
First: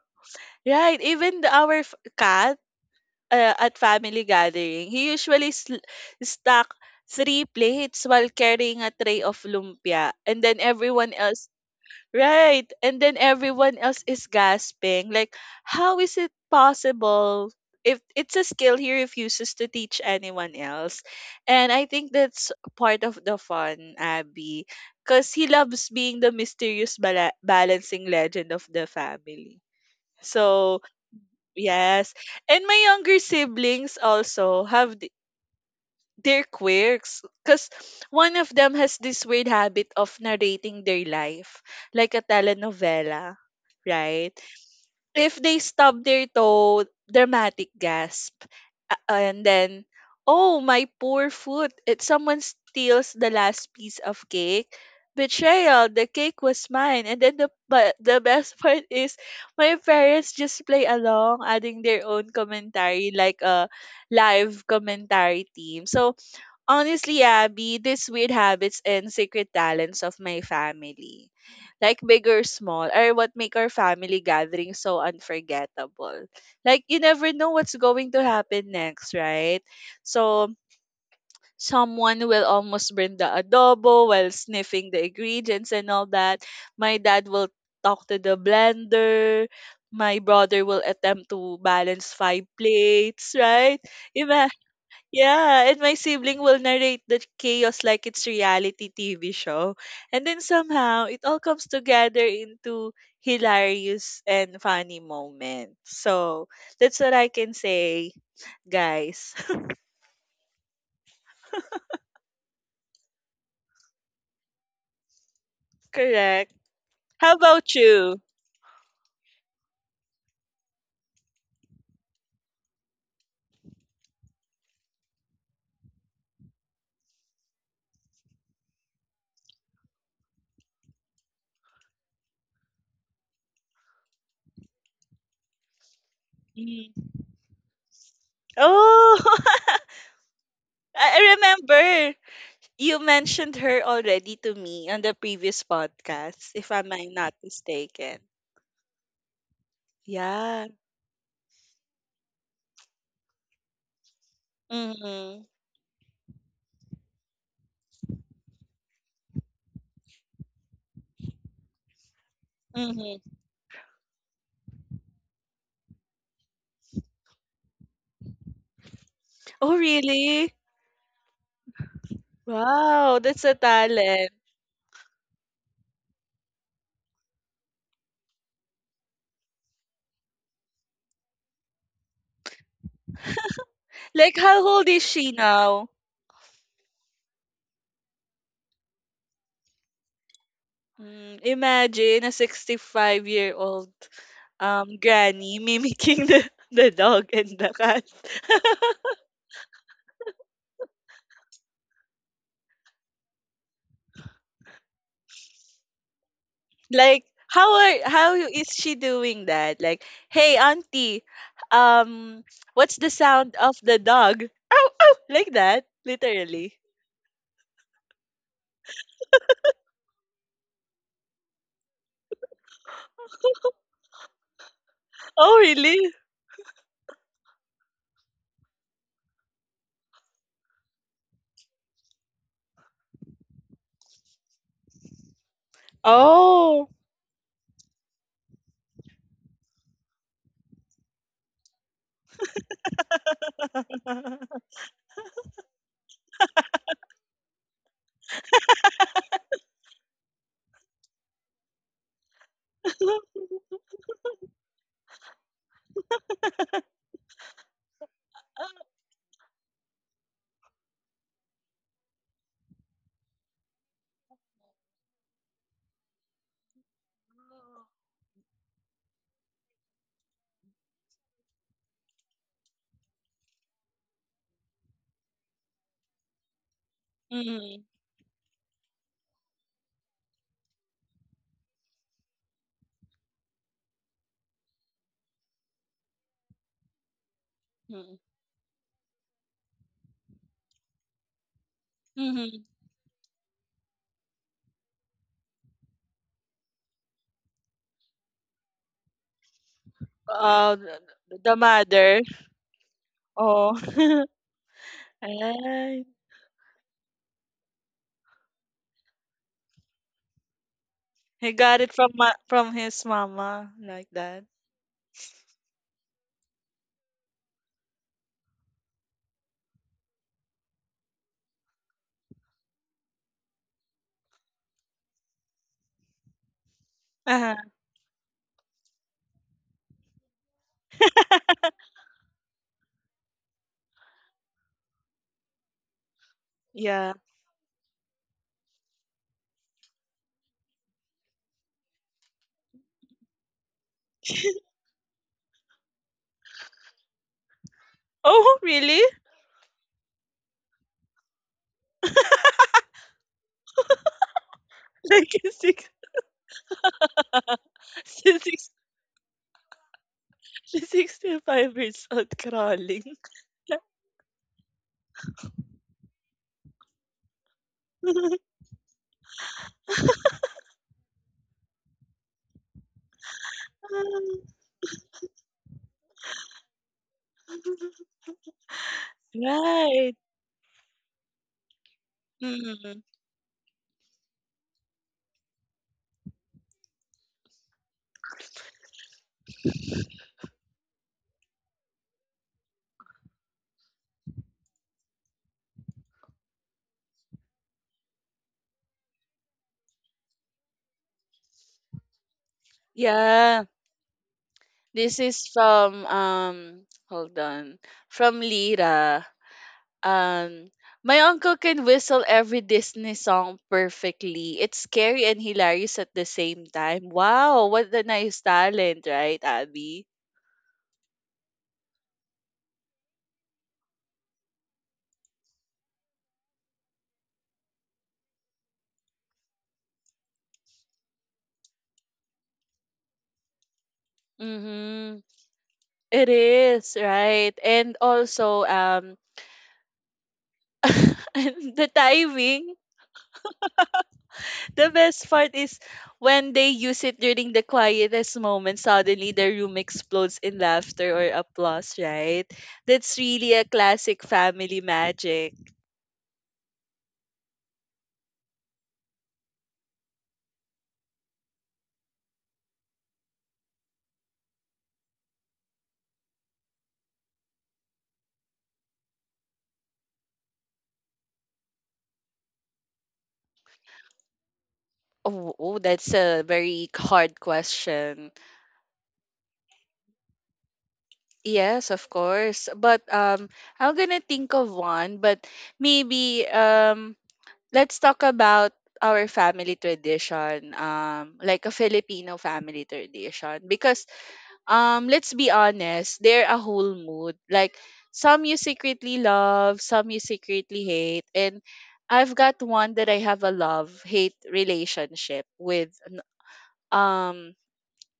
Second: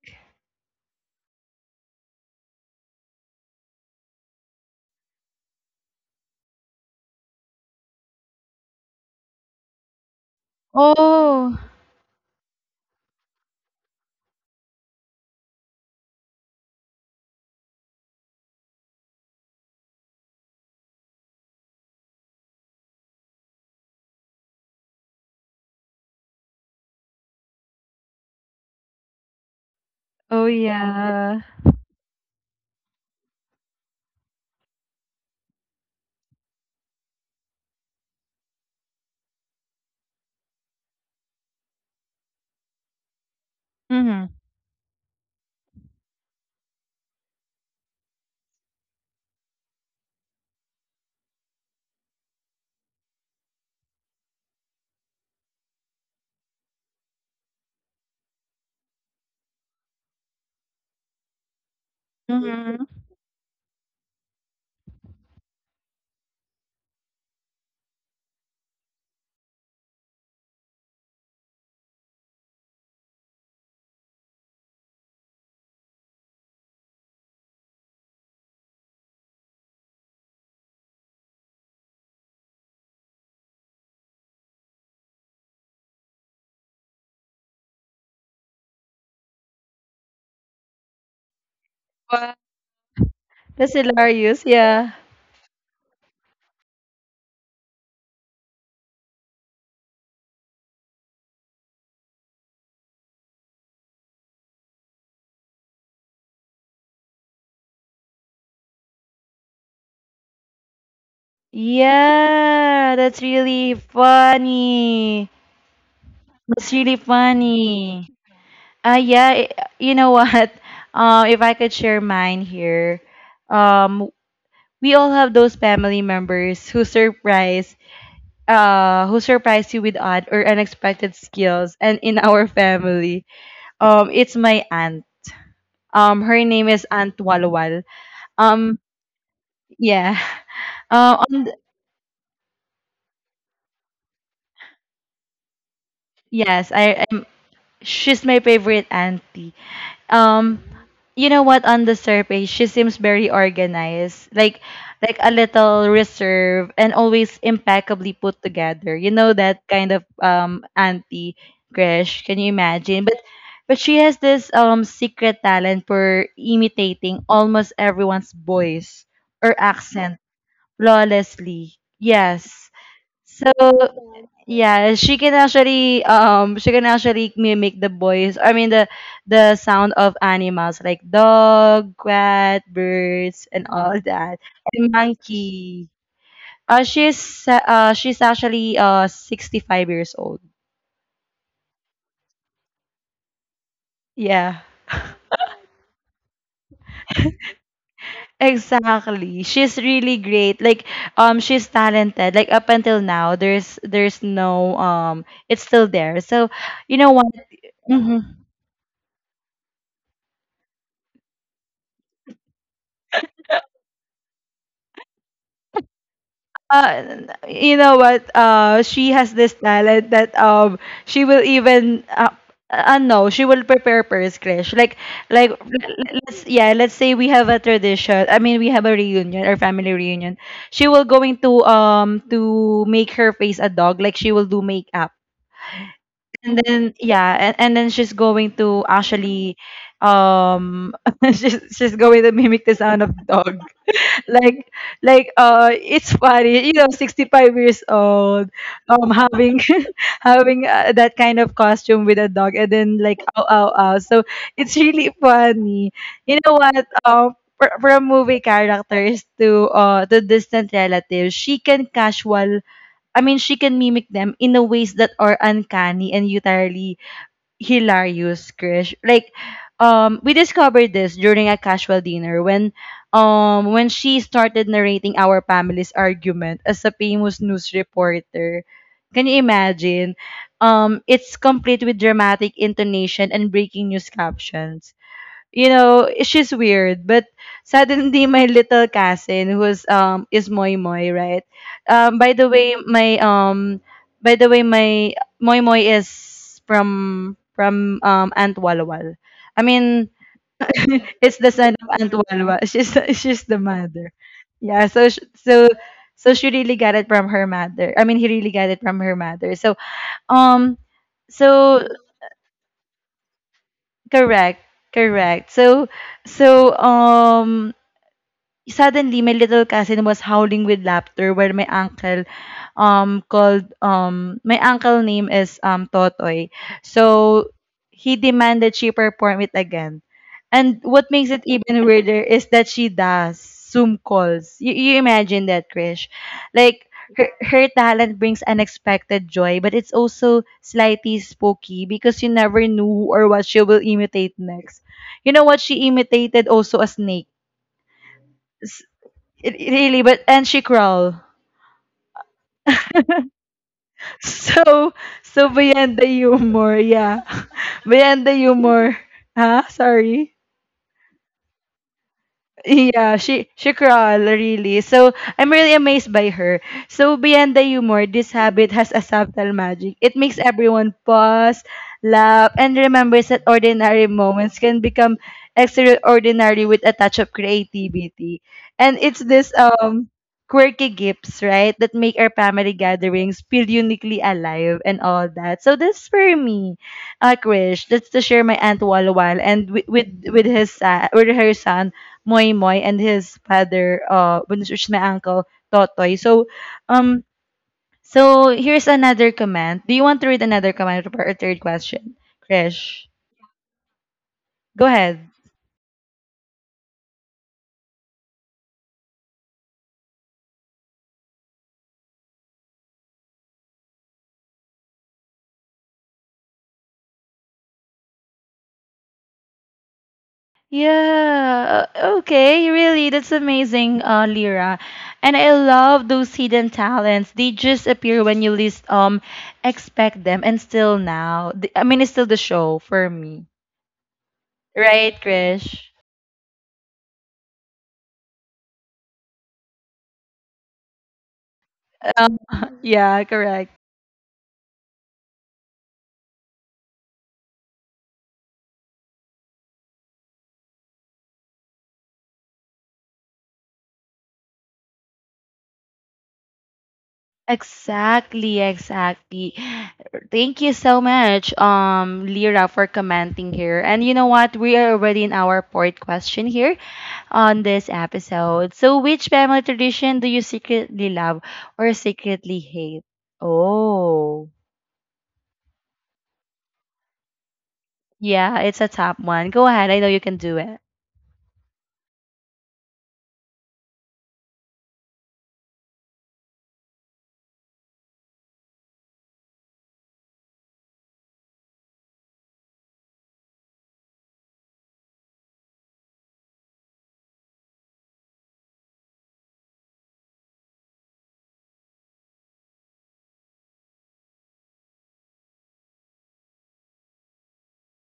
[SPEAKER 2] right, even the, our cat at family gathering, he usually stack three plates while carrying a tray of lumpia, and then everyone else
[SPEAKER 1] Oh.
[SPEAKER 2] right. And then everyone else is gasping. Like, how is it possible? If it's a skill he refuses to teach anyone else. And I think that's part of the fun, Abby. Because he loves being the mysterious balancing legend of the family.
[SPEAKER 1] Oh
[SPEAKER 2] So,
[SPEAKER 1] yeah.
[SPEAKER 2] yes. And my younger siblings also have they're quirks because one of them has this weird habit of narrating their life like a telenovela, right?
[SPEAKER 1] Mm-hmm.
[SPEAKER 2] If they stub their toe, dramatic gasp, and then, "Oh my poor foot." It someone steals the last piece of cake, betrayal, the cake was mine. And then the but the best (laughs) part is my parents just play along, adding their own
[SPEAKER 1] Mm-hmm.
[SPEAKER 2] commentary like a live commentary team. So honestly, Abby, these weird habits and secret talents of my family, like big or small, are what make our family gathering so unforgettable. Like, you never know what's going to happen next, right? So someone will almost burn the adobo while sniffing the ingredients and all that. My dad will talk to the blender. My brother will attempt to balance
[SPEAKER 1] Wow.
[SPEAKER 2] five plates,
[SPEAKER 1] That's
[SPEAKER 2] right?
[SPEAKER 1] hilarious. Yeah.
[SPEAKER 2] Yeah, and my sibling will narrate the chaos like it's reality TV show. And then somehow it all comes together into hilarious and funny moments. So that's what I can say, guys. (laughs)
[SPEAKER 1] Yeah, that's really funny.
[SPEAKER 2] Correct.
[SPEAKER 1] That's really
[SPEAKER 2] How about
[SPEAKER 1] funny.
[SPEAKER 2] you?
[SPEAKER 1] Yeah, you know what? (laughs) If I could share mine here, um, we all have those family members who surprise you with odd or unexpected skills. And in our (laughs) family, it's my aunt. Her name is
[SPEAKER 2] Mm.
[SPEAKER 1] Aunt Walwal. Um,
[SPEAKER 2] Oh, (laughs)
[SPEAKER 1] yeah. (laughs)
[SPEAKER 2] I
[SPEAKER 1] Uh,
[SPEAKER 2] I
[SPEAKER 1] on th-
[SPEAKER 2] remember you mentioned her already to me on the previous podcast, if
[SPEAKER 1] yes,
[SPEAKER 2] I'm
[SPEAKER 1] I am.
[SPEAKER 2] not mistaken.
[SPEAKER 1] She's my favorite auntie. Um,
[SPEAKER 2] Yeah.
[SPEAKER 1] you know what? On the surface, she seems very organized, like a
[SPEAKER 2] Mm-hmm.
[SPEAKER 1] little reserve and always impeccably put together. You know that kind of auntie Gresh. Can you imagine?
[SPEAKER 2] Mm-hmm.
[SPEAKER 1] But she has this secret talent for imitating almost everyone's voice or
[SPEAKER 2] Oh,
[SPEAKER 1] accent
[SPEAKER 2] really?
[SPEAKER 1] flawlessly. Yes.
[SPEAKER 2] Wow, that's
[SPEAKER 1] So
[SPEAKER 2] a talent.
[SPEAKER 1] yeah, she can actually mimic the voice. I mean the sound of animals like dog, cat, birds, and all
[SPEAKER 2] Like,
[SPEAKER 1] that,
[SPEAKER 2] how old
[SPEAKER 1] and
[SPEAKER 2] is she now?
[SPEAKER 1] monkey. She's actually 65 years old.
[SPEAKER 2] Mm, imagine a 65-year-old
[SPEAKER 1] Yeah,
[SPEAKER 2] granny mimicking the, (laughs) the dog and the cat.
[SPEAKER 1] exactly. She's really great. Like, she's talented. Like up until now, there's no it's still there. So, you know
[SPEAKER 2] Like,
[SPEAKER 1] what?
[SPEAKER 2] how are how
[SPEAKER 1] Mm-hmm.
[SPEAKER 2] is she doing that? Like, hey, auntie, um, what's the sound of the dog? Ow, ow, like that, literally.
[SPEAKER 1] uh, you know what? She has this talent that she will even no, she will prepare first crush. Like like
[SPEAKER 2] Oh,
[SPEAKER 1] l-
[SPEAKER 2] really?
[SPEAKER 1] let's yeah, let's say we have a tradition. I mean, we have a reunion or family reunion. She will going to make her face a dog. Like she will do makeup. And
[SPEAKER 2] Oh.
[SPEAKER 1] then yeah, and then she's going to actually um (laughs) she's going to mimic the sound of dog
[SPEAKER 2] (laughs)
[SPEAKER 1] like like it's funny, you know, 65 years old, having (laughs) having that kind of costume with a dog and then like ow ow ow. So it's really funny, you know what, for a movie characters to distant relatives she can casual. I mean she can mimic them in a ways that are uncanny and utterly hilarious, Krish. Like, we discovered this during a casual dinner when she started narrating our family's argument as a famous news
[SPEAKER 2] Mm-hmm.
[SPEAKER 1] reporter. Can you imagine? It's complete with dramatic intonation and breaking news captions. You know, she's weird. But suddenly, my little cousin, who's is Moy Moy, right? By the
[SPEAKER 2] Mm-hmm.
[SPEAKER 1] way, my by the way, my Moy Moy is from Aunt Walwal. I mean, (laughs)
[SPEAKER 2] Uh, the
[SPEAKER 1] it's the
[SPEAKER 2] the
[SPEAKER 1] son of Aunt
[SPEAKER 2] mother.
[SPEAKER 1] Walwal. She's (laughs) she's the
[SPEAKER 2] Oh.
[SPEAKER 1] mother.
[SPEAKER 2] (laughs)
[SPEAKER 1] Yeah. So sh- so
[SPEAKER 2] Right.
[SPEAKER 1] so she really got it from her mother. I mean, he really got it from her mother. Um,
[SPEAKER 2] He got
[SPEAKER 1] so
[SPEAKER 2] it from from his mama like that.
[SPEAKER 1] correct, correct. So suddenly, my little cousin was howling with laughter while my uncle called. My uncle name is Totoy. So
[SPEAKER 2] Uh-huh.
[SPEAKER 1] he demanded she perform it again. And what makes it
[SPEAKER 2] (laughs)
[SPEAKER 1] even weirder is that she does Zoom calls. You imagine that, Krish? Like
[SPEAKER 2] Yeah.
[SPEAKER 1] her, her talent brings unexpected joy, but it's also slightly spooky because you never knew who or what she will imitate
[SPEAKER 2] (laughs)
[SPEAKER 1] next. You know what, she imitated also a snake.
[SPEAKER 2] Oh, really?
[SPEAKER 1] It really, but and she crawled. (laughs)
[SPEAKER 2] (laughs)
[SPEAKER 1] So
[SPEAKER 2] Like
[SPEAKER 1] so
[SPEAKER 2] she's six,
[SPEAKER 1] beyond the humor, yeah. (laughs)
[SPEAKER 2] (laughs)
[SPEAKER 1] Beyond the
[SPEAKER 2] she's six,
[SPEAKER 1] humor. Huh? Sorry.
[SPEAKER 2] she's 65 years old
[SPEAKER 1] Yeah,
[SPEAKER 2] crawling.
[SPEAKER 1] she crawl really. So I'm really amazed by her. So beyond the humor, this
[SPEAKER 2] (laughs)
[SPEAKER 1] habit has a subtle magic. It makes everyone pause, laugh, and remembers that ordinary moments can become extraordinary with a touch of creativity. And it's this
[SPEAKER 2] Right.
[SPEAKER 1] quirky gifts, right, that make our family
[SPEAKER 2] Mm.
[SPEAKER 1] gatherings feel uniquely alive and all that. So that's for me, Krish. That's to share my aunt Walwal and with his son, with her son Moy Moy and his father, which my uncle, Totoy. So, um, so here's another comment. Do you want to read another comment or a third question, Krish?
[SPEAKER 2] Yeah.
[SPEAKER 1] Go
[SPEAKER 2] This
[SPEAKER 1] ahead.
[SPEAKER 2] is from hold on. From Lira. Um, my uncle can whistle every Disney song perfectly. It's scary and hilarious at the same time. Wow, what a nice talent, right, Abby?
[SPEAKER 1] Yeah. Okay. Really, that's amazing, Lyra. And I love those hidden talents. They just appear when you least expect them, and still now, I mean, it's still the show for me, right,
[SPEAKER 2] Mm-hmm.
[SPEAKER 1] Krish?
[SPEAKER 2] It is, right? And also, (laughs) and the
[SPEAKER 1] Um,
[SPEAKER 2] timing.
[SPEAKER 1] (laughs) yeah, correct.
[SPEAKER 2] The best part is when they use it during the quietest moment, suddenly the room explodes in laughter or applause, right? That's really a classic family magic.
[SPEAKER 1] Exactly, exactly. Thank you so much, Lyra, for commenting here. And you know what? We are already in our fourth question here on this episode. So, which family tradition do you secretly love or secretly hate? Oh,
[SPEAKER 2] Oh, oh, that's a very hard question.
[SPEAKER 1] yeah, it's a top one. Go ahead. I know you can do it.
[SPEAKER 2] Yes, of course. But I'm gonna think of one. But maybe let's talk about our family tradition, like a Filipino family tradition. Because let's be honest, they're a whole mood. Like some you secretly love, some you secretly hate, and I've got one that I have a love hate relationship with. Um,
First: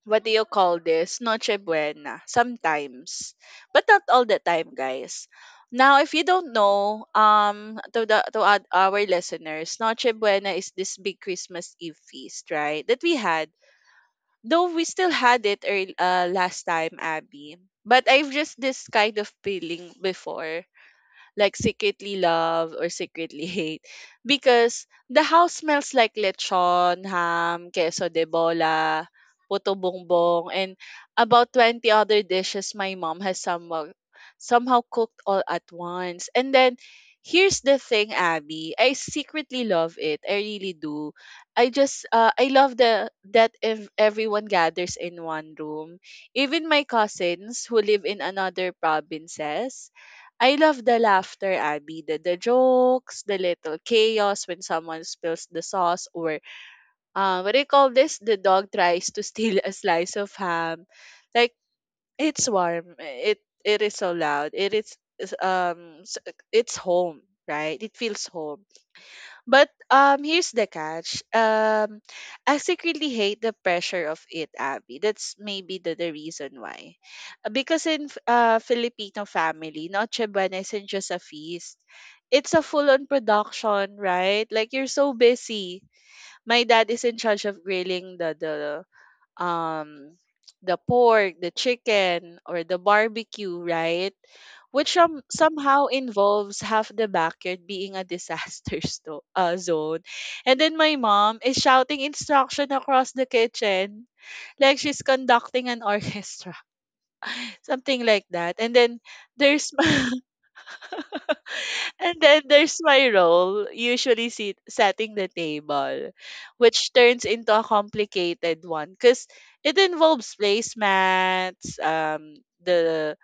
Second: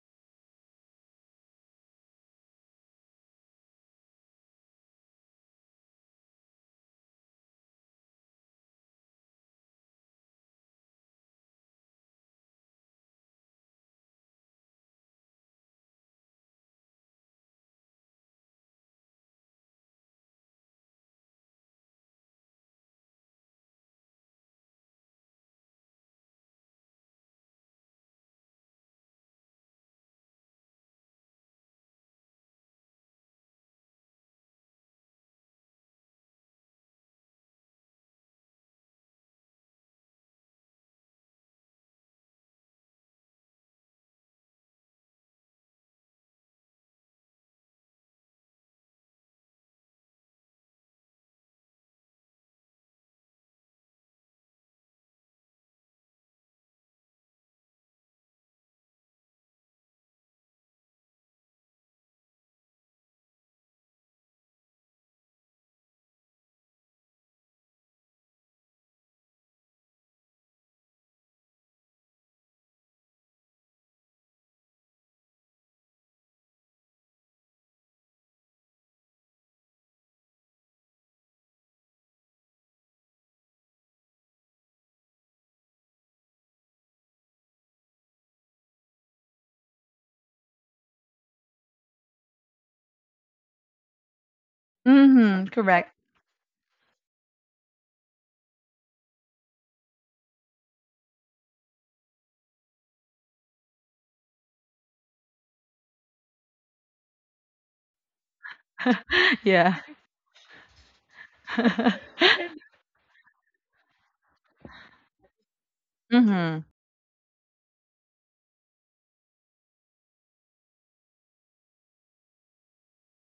[SPEAKER 2] what do you call this? Noche Buena. Sometimes. But not all the time, guys. Now, if you don't know, to the to our listeners, Noche Buena is this big Christmas Eve feast, right? That we had, though we still had it last time, Abby. But I've just this kind of feeling before like secretly love or secretly hate because the house smells like lechon, ham, queso de bola, puto bongbong, and about 20 other dishes my mom has somehow, somehow cooked all at once. And then here's the thing, Abby, I secretly love it. I really do. I just I love the that if everyone gathers in one room even my cousins who live in another provinces. I love the laughter, Abby. The jokes, the little chaos when someone spills the sauce, or what do you call this? The dog tries to (laughs) steal a slice of ham. Like it's warm. It is so loud. It is, it's home, right? It feels home. But here's the catch. I secretly hate the pressure of it, Abby. That's maybe the reason why. Because in Filipino family, Noche Buena isn't just a feast. It's a full-on production, right? Like you're so busy. My dad is in charge of grilling um the pork, the chicken, or the barbecue, right? Which
[SPEAKER 1] Mm-hmm.
[SPEAKER 2] somehow
[SPEAKER 1] Correct.
[SPEAKER 2] involves half the backyard being a disaster (laughs) zone. And then my mom is shouting instruction across the kitchen like she's conducting an orchestra, (laughs) something like that. And then
[SPEAKER 1] (laughs)
[SPEAKER 2] there's
[SPEAKER 1] Yeah.
[SPEAKER 2] (laughs) (laughs) and
[SPEAKER 1] (laughs)
[SPEAKER 2] then there's my role, usually sit, setting the table,
[SPEAKER 1] Mm-hmm.
[SPEAKER 2] which turns into a complicated one because it involves placemats, the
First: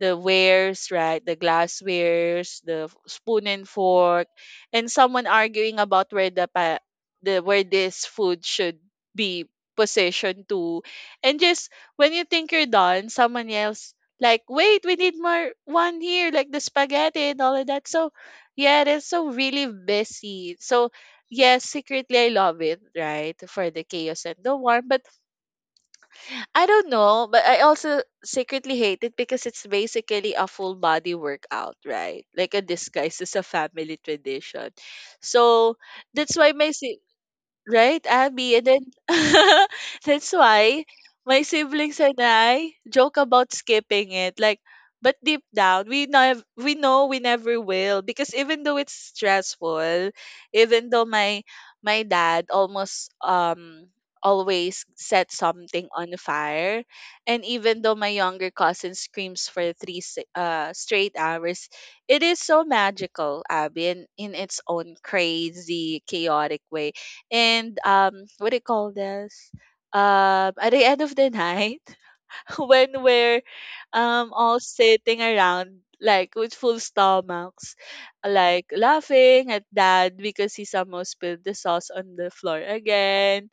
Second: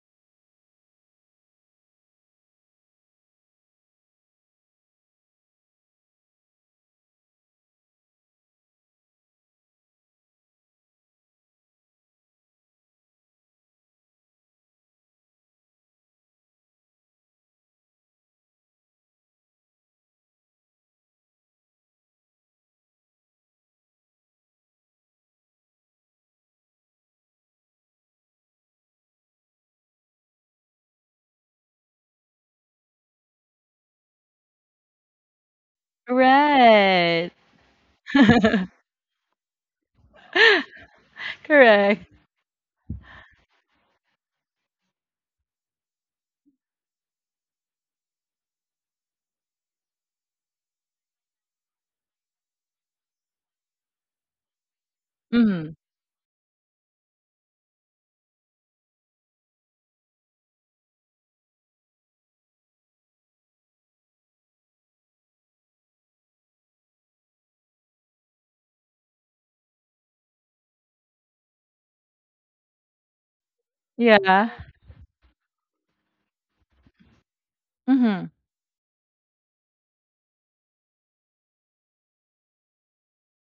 [SPEAKER 2] the wares, right? The glasswares, the spoon and fork, and someone arguing about where the the where this food should be positioned to. And just when you think you're done, someone else like, wait, we need more one here, like the spaghetti and all of that. So yeah, that's so really busy. So yes, secretly I love it, right? For the chaos and the warmth. But I don't know, but I also secretly hate it because it's basically a full body workout, right? Like a disguise as a family tradition. So that's why my si
[SPEAKER 1] Right.
[SPEAKER 2] right, Abby? And
[SPEAKER 1] (laughs)
[SPEAKER 2] then (laughs) that's why my siblings
[SPEAKER 1] Correct.
[SPEAKER 2] and I joke about skipping it. Like, but deep down, we know we never will because even though it's stressful, even though my dad almost always set
[SPEAKER 1] Mm-hmm.
[SPEAKER 2] something on fire, and even though my younger cousin screams for three straight hours, it is so magical, Abby, in its own crazy, chaotic way and what do you call this at the end of the night (laughs) when we're
[SPEAKER 1] Yeah.
[SPEAKER 2] all sitting around like with full stomachs
[SPEAKER 1] Mm-hmm.
[SPEAKER 2] like laughing at dad because he somehow spilled the sauce on the floor again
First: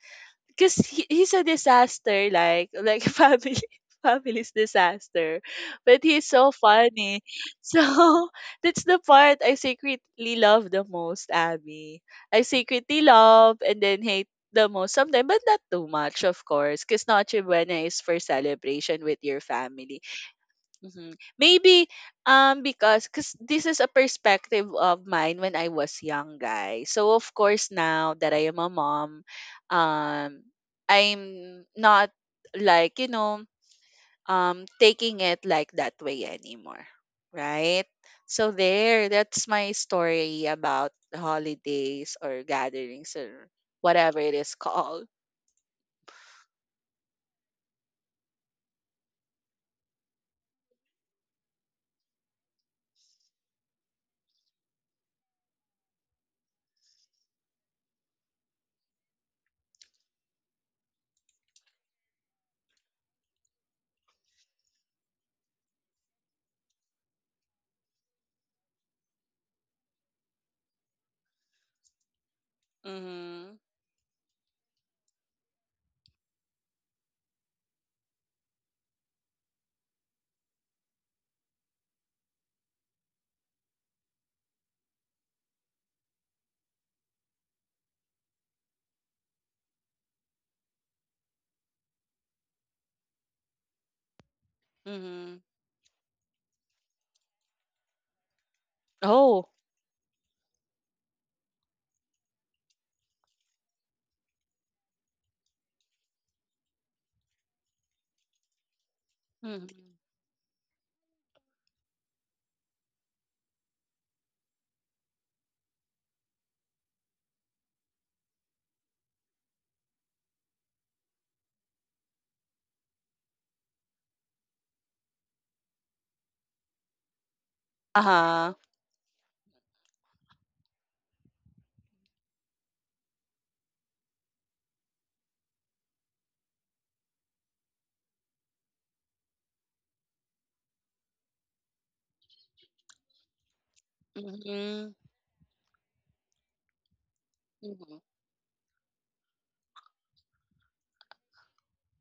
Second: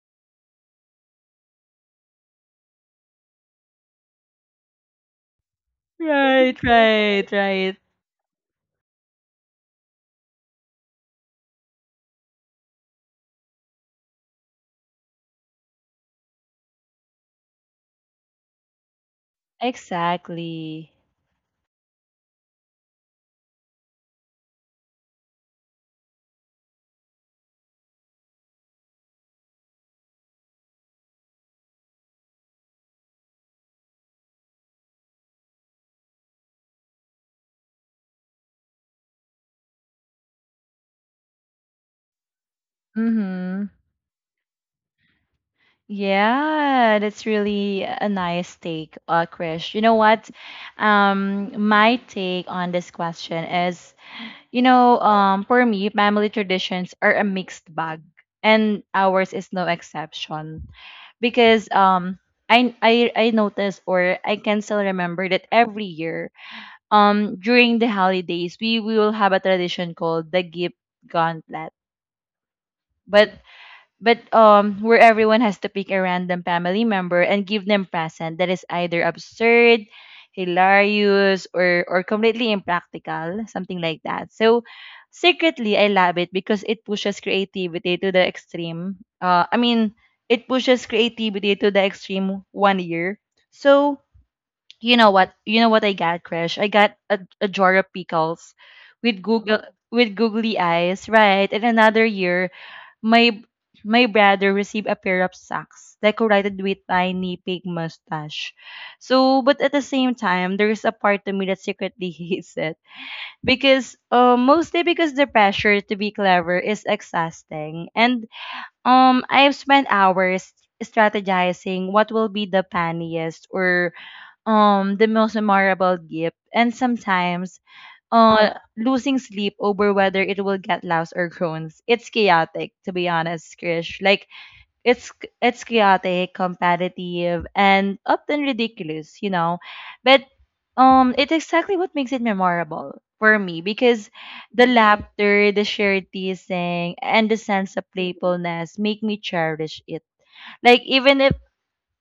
[SPEAKER 2] because he's a disaster like (laughs) family family's disaster but he's so
[SPEAKER 1] Right,
[SPEAKER 2] funny
[SPEAKER 1] right, right.
[SPEAKER 2] so (laughs) that's the part I secretly love the most Abby I secretly love and then hate the most sometimes but not too much of course because Noche Buena is for celebration with your family.
[SPEAKER 1] Exactly.
[SPEAKER 2] Mhm. Maybe because cause this is a perspective of mine when I was young, guys. So of course now that I am a mom, um I'm not like, you know, taking it like that way anymore. Right? So there, that's my story about the holidays or gatherings or
[SPEAKER 1] Mm-hmm.
[SPEAKER 2] whatever it is called.
[SPEAKER 1] Yeah, that's really a nice take, Krish. You know what? My take on this question is, you know, for me, family traditions are a mixed bag, and ours is no exception, because I noticed, or I can still remember, that every year during the holidays we will have a tradition called the gift gauntlet. But
[SPEAKER 2] Mhm.
[SPEAKER 1] but where everyone has to pick a random family member and give them present that is either absurd, hilarious, or completely impractical, something like that. So secretly I love it because it pushes creativity to the extreme. I mean it pushes creativity to the extreme one year. So you know what?
[SPEAKER 2] Mhm.
[SPEAKER 1] You know what I got, Crash? I got a jar of pickles with
[SPEAKER 2] Oh.
[SPEAKER 1] Google with googly eyes, right? And another year my my brother received a pair of socks decorated with tiny pig mustache. So, but
[SPEAKER 2] Mhm.
[SPEAKER 1] at the same time, there is a part to me that secretly (laughs) hates it because, mostly because the pressure to be clever is exhausting, and I've spent hours strategizing what will be the funniest or the most memorable gift, and sometimes uh,
[SPEAKER 2] Uh-huh.
[SPEAKER 1] losing sleep over whether it will get louse or groans. It's chaotic, to be honest, Krish. Like it's it's chaotic, competitive, and often ridiculous, you know. But it's exactly what makes it memorable for me because the
[SPEAKER 2] Mhm.
[SPEAKER 1] laughter, the shared teasing, and the sense of
[SPEAKER 2] Mhm.
[SPEAKER 1] playfulness make me cherish it. Like even if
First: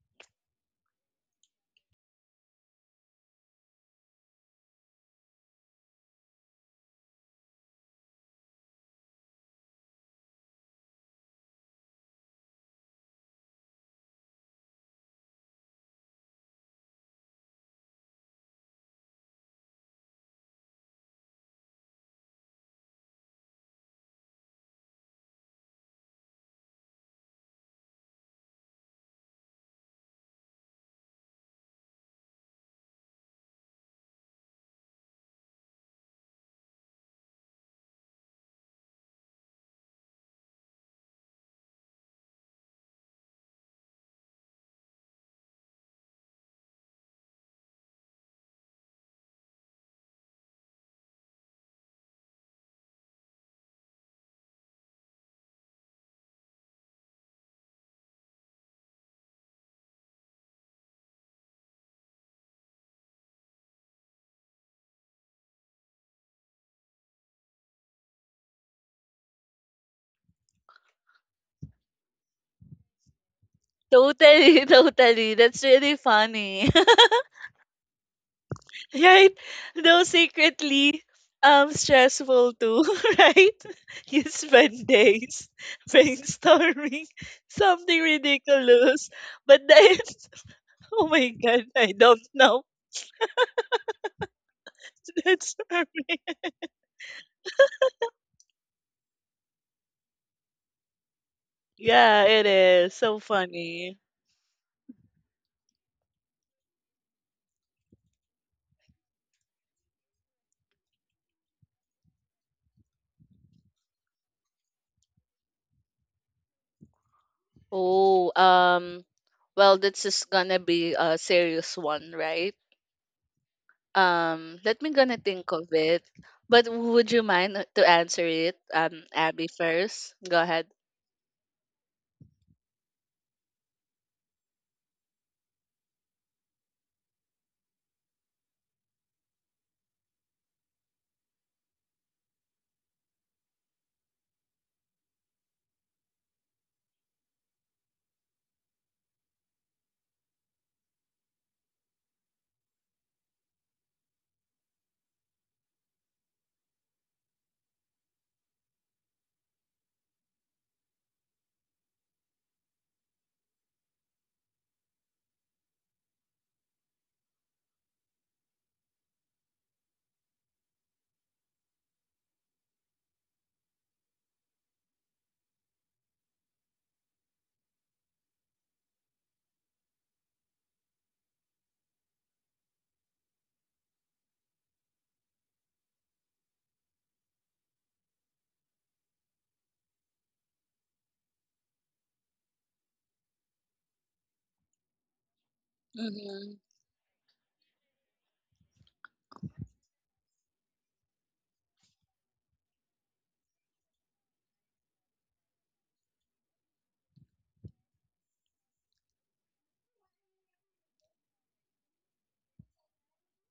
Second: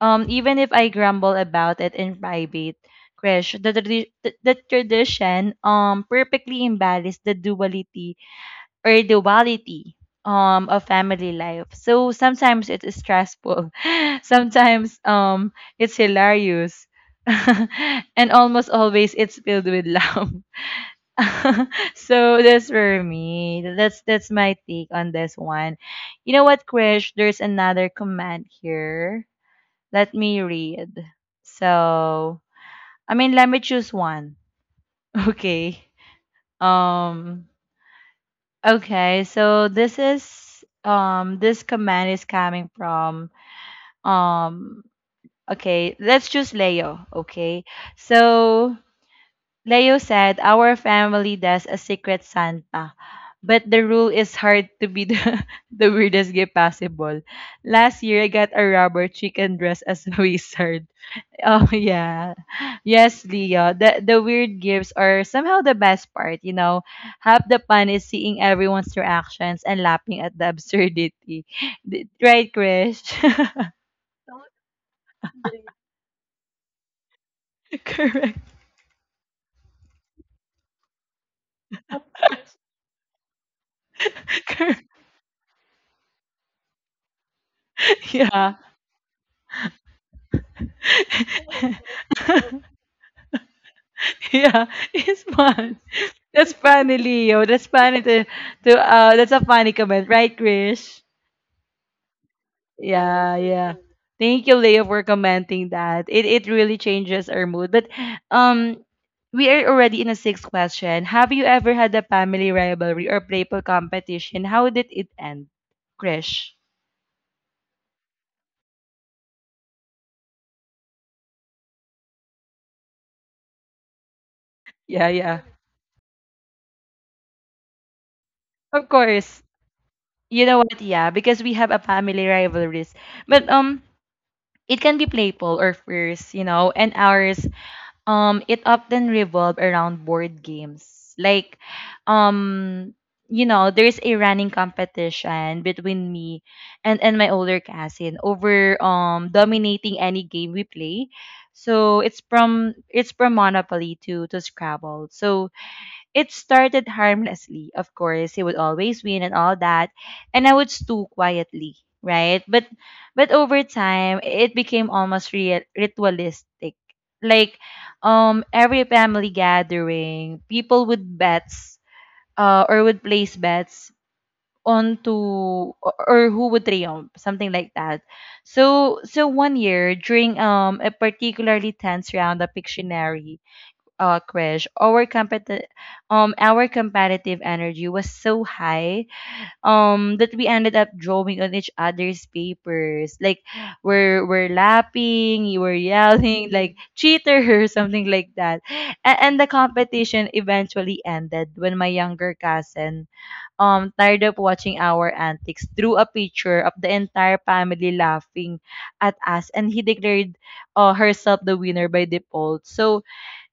[SPEAKER 1] um, even if I grumble about it in private, Krish, the tradition perfectly embodies the duality or duality of family life. So sometimes it is stressful, (laughs) sometimes it's hilarious, (laughs) and almost always it's filled with love. (laughs) So that's for me. That's my take on this one. You know what, Krish? There's another comment here. Let me read. So, I mean, let me choose one. (laughs) Okay. Um, okay. So this is this command is coming from um okay, let's choose Leo, okay? So Leo said our family does a secret Santa, but the rule is hard to be the, (laughs) the weirdest gift possible. Last year I got a rubber chicken dressed as a (laughs) wizard. Oh (laughs) yeah. Yes, Leo. The weird gifts are somehow the best part, you know. Half the fun is seeing everyone's reactions and laughing at the (laughs) absurdity. D- Right, Krish? (laughs)
[SPEAKER 2] Totally, (laughs) totally. That's really funny.
[SPEAKER 1] Correct.
[SPEAKER 2] (laughs) right? Though secretly stressful too, (laughs) right? (laughs) You
[SPEAKER 1] (laughs) Correct.
[SPEAKER 2] spend days (laughs) brainstorming (laughs) something
[SPEAKER 1] Yeah.
[SPEAKER 2] ridiculous. But then (laughs) oh my god, I don't know.
[SPEAKER 1] (laughs) Yeah. It's
[SPEAKER 2] (laughs) That's
[SPEAKER 1] fun.
[SPEAKER 2] funny.
[SPEAKER 1] That's funny, Leo. That's funny to, to that's a funny comment, right, Krish?
[SPEAKER 2] Yeah, it is. So
[SPEAKER 1] Yeah, yeah.
[SPEAKER 2] funny.
[SPEAKER 1] Thank you, Leo, for commenting that. It really changes our mood. But um we are already in a sixth question. Have you ever had a family rivalry or playful competition? How did it end? Krish.
[SPEAKER 2] Oh, well that's just gonna be a serious one, right? Let me
[SPEAKER 1] Yeah,
[SPEAKER 2] gonna
[SPEAKER 1] yeah.
[SPEAKER 2] think of it. But would you mind to answer it,
[SPEAKER 1] Of course.
[SPEAKER 2] Abby first? Go
[SPEAKER 1] You know
[SPEAKER 2] ahead.
[SPEAKER 1] what? Yeah, because we have a family rivalries. But it can be playful or fierce, you know, and ours it often revolve around board games like um you know there's a running competition between me and my older cousin over dominating any game we play. So it's from monopoly to scrabble. So it started harmlessly, of course. He would always win and all that. And I would stew quietly, right? But over time it became almost real ritualistic. Like every family gathering, people would bets or would place bets onto or who would triumph, something like that. So so one year during a particularly tense round of Pictionary, Krish, our competitive energy was so high that we ended up drawing on each other's papers. Like we're laughing, you were yelling
[SPEAKER 2] Mm-hmm.
[SPEAKER 1] like cheater (laughs) or something like that. And the competition eventually ended when my younger cousin, tired of watching our antics, drew a picture of the entire family laughing at us, and he declared herself the winner by default. So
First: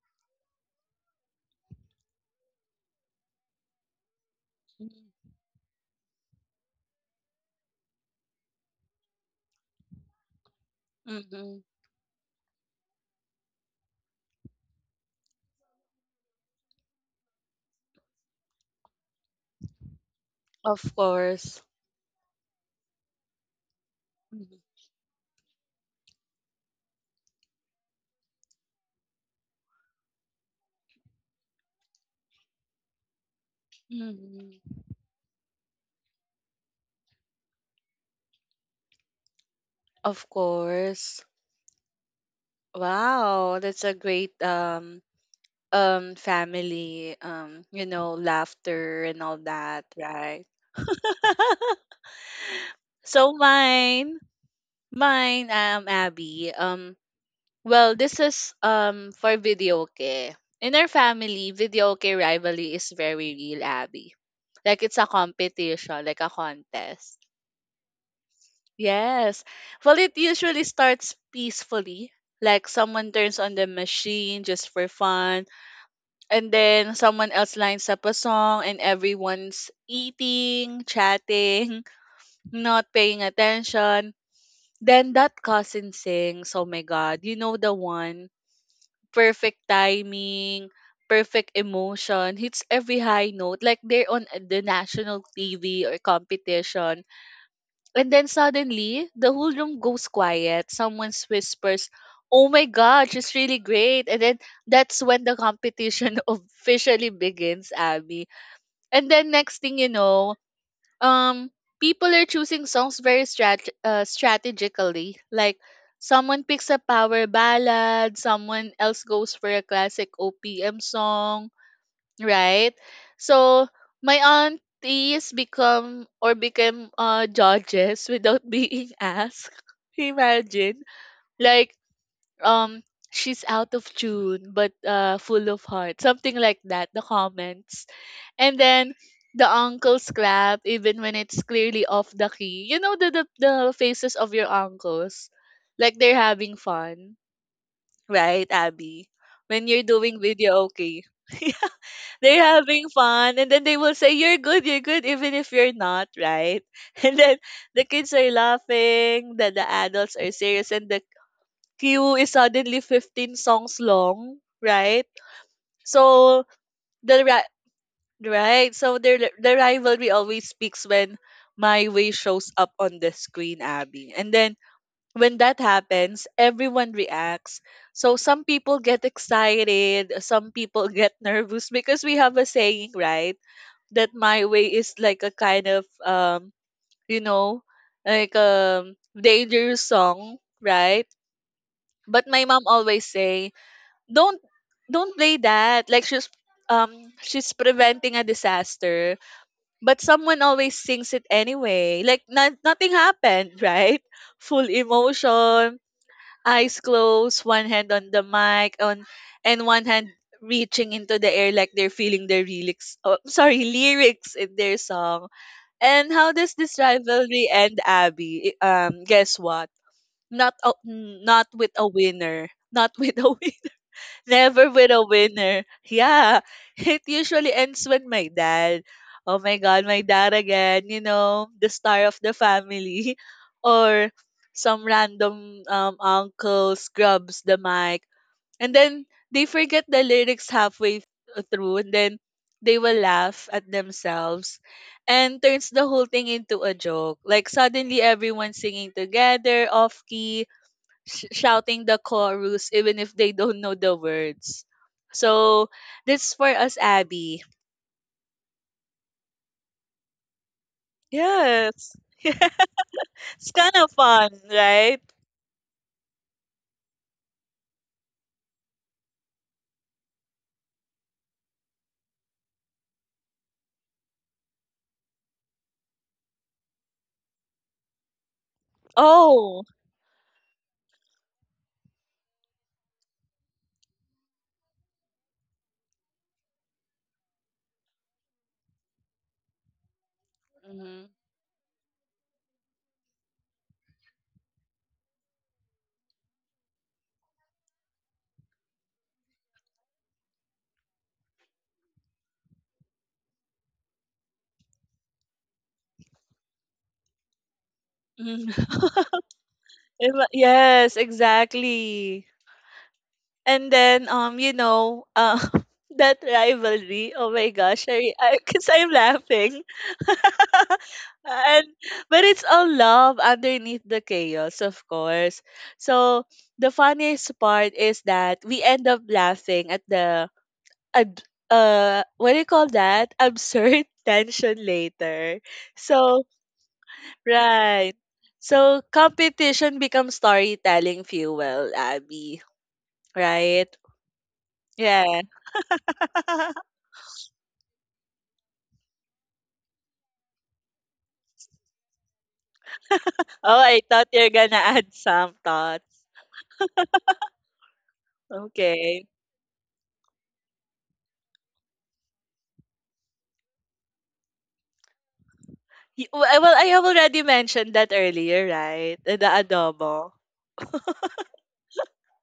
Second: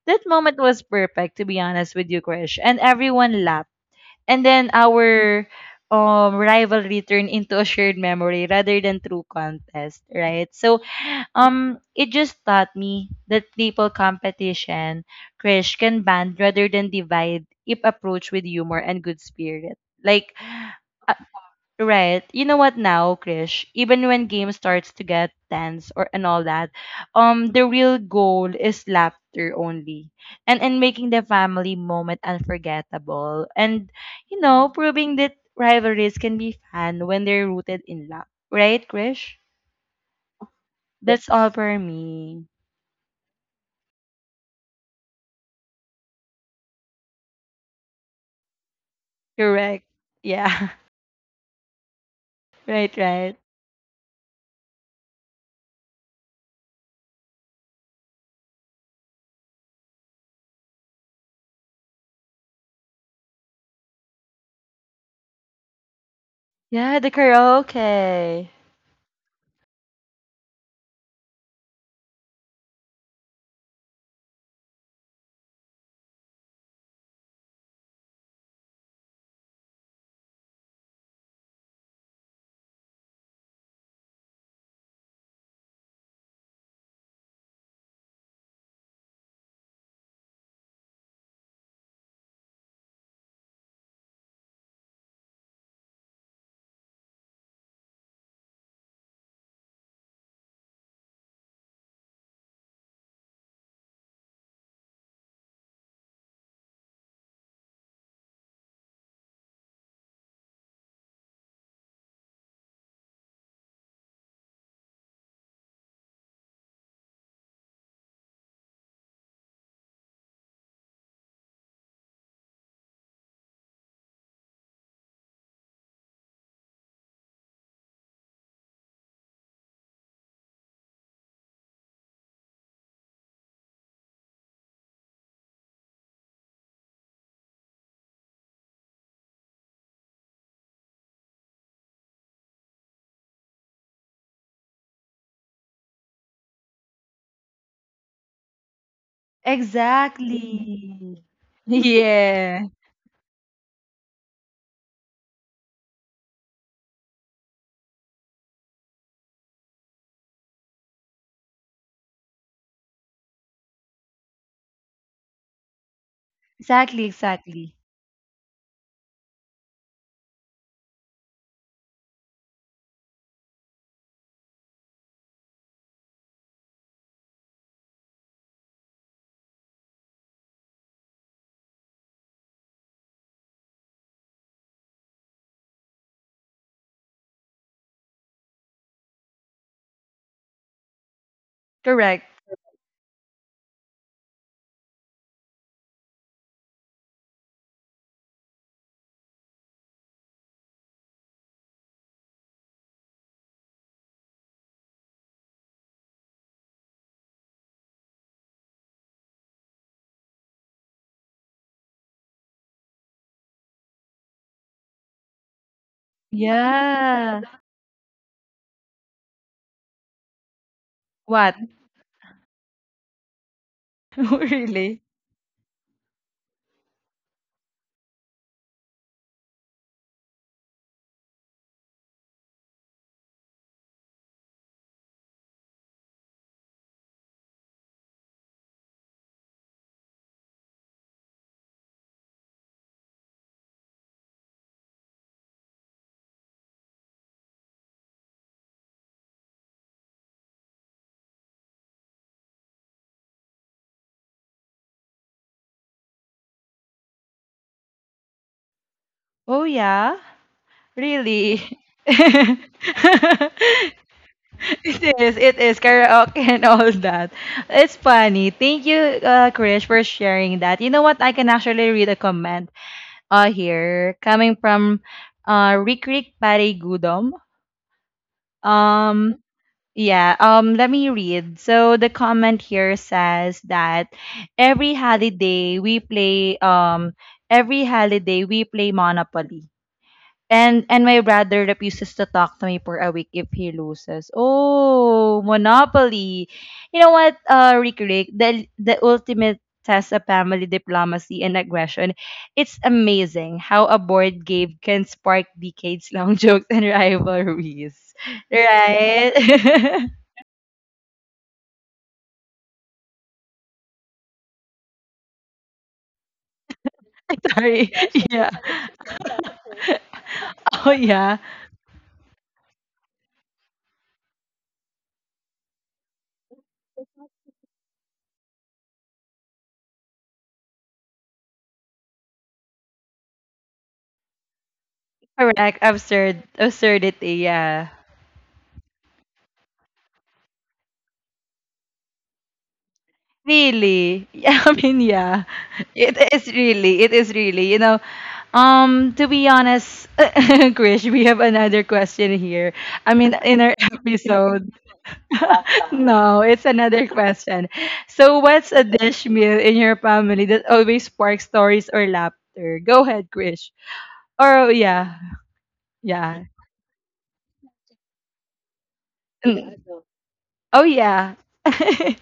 [SPEAKER 1] that moment was perfect, to be honest with you, Krish. And everyone laughed. And then our rivalry turned into a shared memory rather than true contest, right? So
[SPEAKER 2] Mm-hmm.
[SPEAKER 1] it just taught me that people competition, Krish, can band rather than divide if approached with humor and good spirit. Like
[SPEAKER 2] Of course.
[SPEAKER 1] Right. You know what now, Krish? Even when game starts to get tense or and all that, the real goal is laughter only, and making the family moment unforgettable, and you know,
[SPEAKER 2] Mm-hmm.
[SPEAKER 1] proving that rivalries can be fun when they're rooted in love. Right, Krish?
[SPEAKER 2] Of course.
[SPEAKER 1] That's all Yes. for me.
[SPEAKER 2] Wow, that's a great family you know laughter and all
[SPEAKER 1] Correct.
[SPEAKER 2] that, right?
[SPEAKER 1] Yeah. (laughs)
[SPEAKER 2] (laughs)
[SPEAKER 1] Right.
[SPEAKER 2] So
[SPEAKER 1] Right.
[SPEAKER 2] mine, mine Abby. Well, this is for videoke. In our family, videoke rivalry is very real, Abby. Like it's a competition, like a
[SPEAKER 1] Yeah. The
[SPEAKER 2] contest.
[SPEAKER 1] karaoke.
[SPEAKER 2] Yes. Well, it usually starts peacefully. Like someone turns on the machine just for fun, and then someone else lines up a song, and everyone's eating, chatting, (laughs) not paying attention. Then that cousin sings, "Oh my God, you know the one." Perfect timing, perfect emotion, hits every high note, like they're on the national TV or competition. And then suddenly, the whole room goes quiet. Someone whispers, "Oh my God, she's really great." And then that's when the competition (laughs) officially begins, Abby. And then next thing you know, um people are choosing songs strategically. Like someone picks a power ballad, someone else goes for a classic OPM song, right? So my aunties become or became judges without (laughs) being asked. Imagine, like, um she's out of tune but full of heart, something like that, the comments. And then the uncles clap even when it's clearly off the key. You know the faces of your uncles, like they're having fun, right, Abby? When you're doing video, okay.
[SPEAKER 1] Exactly.
[SPEAKER 2] (laughs) Yeah,
[SPEAKER 1] (laughs)
[SPEAKER 2] they're
[SPEAKER 1] Yeah.
[SPEAKER 2] having fun, and then they will say you're good, you're good, even if you're not, right? (laughs) And then the kids are laughing, the adults are serious, and the Q is suddenly 15 songs long, right? So
[SPEAKER 1] Exactly.
[SPEAKER 2] the ri-
[SPEAKER 1] Exactly.
[SPEAKER 2] right, so the rivalry always speaks when My Way shows up on the screen, Abby. And then when that happens, everyone reacts. So some people get excited, some people (laughs) get nervous, because we have a saying, right? That My Way is like a kind of, you know, dangerous song, right?
[SPEAKER 1] Correct.
[SPEAKER 2] But my mom always say don't don't play that, like she's, um she's preventing a disaster. But someone always sings it anyway, like nothing happened, (laughs) right? Full emotion, eyes closed, one hand on the mic on, and one hand reaching into the air, like they're feeling their lyrics. Oh, (laughs) sorry, lyrics in their song. And how does this
[SPEAKER 1] Yeah.
[SPEAKER 2] rivalry end, Abby? Guess what? Not not
[SPEAKER 1] What?
[SPEAKER 2] with a winner, not (laughs) with a—
[SPEAKER 1] (laughs)
[SPEAKER 2] Never with
[SPEAKER 1] Really?
[SPEAKER 2] a winner. Yeah. (laughs) It usually ends when my dad, oh my God, my dad again, you know, the star of the family, (laughs) or some random uncle scrubs the mic. And then they forget the lyrics through, and then they will laugh at themselves and turns the whole thing into a joke. Like suddenly everyone's singing together off key, shouting the chorus even if they don't know the words. So that's for us, Abby.
[SPEAKER 1] Oh yeah? Really?
[SPEAKER 2] Yes. (laughs)
[SPEAKER 1] (laughs)
[SPEAKER 2] It's kind of fun, right?
[SPEAKER 1] It is karaoke and all that. It's funny. Thank you, Krish, for sharing that. You know what? I can actually read a comment here coming from Rick Rick Pare Gudom. Um,
[SPEAKER 2] Oh.
[SPEAKER 1] Yeah, let me read. So the comment here says that every holiday we play um every holiday we play Monopoly. And
[SPEAKER 2] Mm-hmm.
[SPEAKER 1] my brother refuses to talk to me for a week if he loses. Oh, Monopoly. You know what, Rick Rick, the ultimate test of family diplomacy and aggression. It's amazing how a board game can spark decades long (laughs) jokes and rivalries.
[SPEAKER 2] (laughs)
[SPEAKER 1] Right? (laughs)
[SPEAKER 2] Yes, exactly. And then (laughs) that rivalry. Oh my gosh,
[SPEAKER 1] Sorry. (laughs)
[SPEAKER 2] I
[SPEAKER 1] Yeah.
[SPEAKER 2] cause I'm laughing.
[SPEAKER 1] Oh,
[SPEAKER 2] (laughs)
[SPEAKER 1] yeah.
[SPEAKER 2] And but it's all love underneath the chaos, of course. So the funniest part is that we end up laughing at the ad, what do you call that? Absurd (laughs) tension later.
[SPEAKER 1] Correct. Like,
[SPEAKER 2] So
[SPEAKER 1] Absurd. Absurdity. Yeah.
[SPEAKER 2] right. So competition becomes storytelling fuel, Abby. Right?
[SPEAKER 1] Really. Yeah. (laughs) I mean,
[SPEAKER 2] Yeah.
[SPEAKER 1] yeah. It is
[SPEAKER 2] (laughs)
[SPEAKER 1] really. It is really. You know, to be honest, (laughs) Krish, we have another question here. I mean,
[SPEAKER 2] Oh,
[SPEAKER 1] in our
[SPEAKER 2] I thought you're gonna
[SPEAKER 1] episode.
[SPEAKER 2] add some
[SPEAKER 1] (laughs)
[SPEAKER 2] thoughts.
[SPEAKER 1] No, it's another question. So, what's a
[SPEAKER 2] Okay.
[SPEAKER 1] dish meal in your family that always sparks stories or laughter? Go ahead, Krish. Or, yeah.
[SPEAKER 2] Well,
[SPEAKER 1] Yeah.
[SPEAKER 2] I have already mentioned that earlier, right? The
[SPEAKER 1] Mm.
[SPEAKER 2] adobo. (laughs)
[SPEAKER 1] Oh, yeah. (laughs)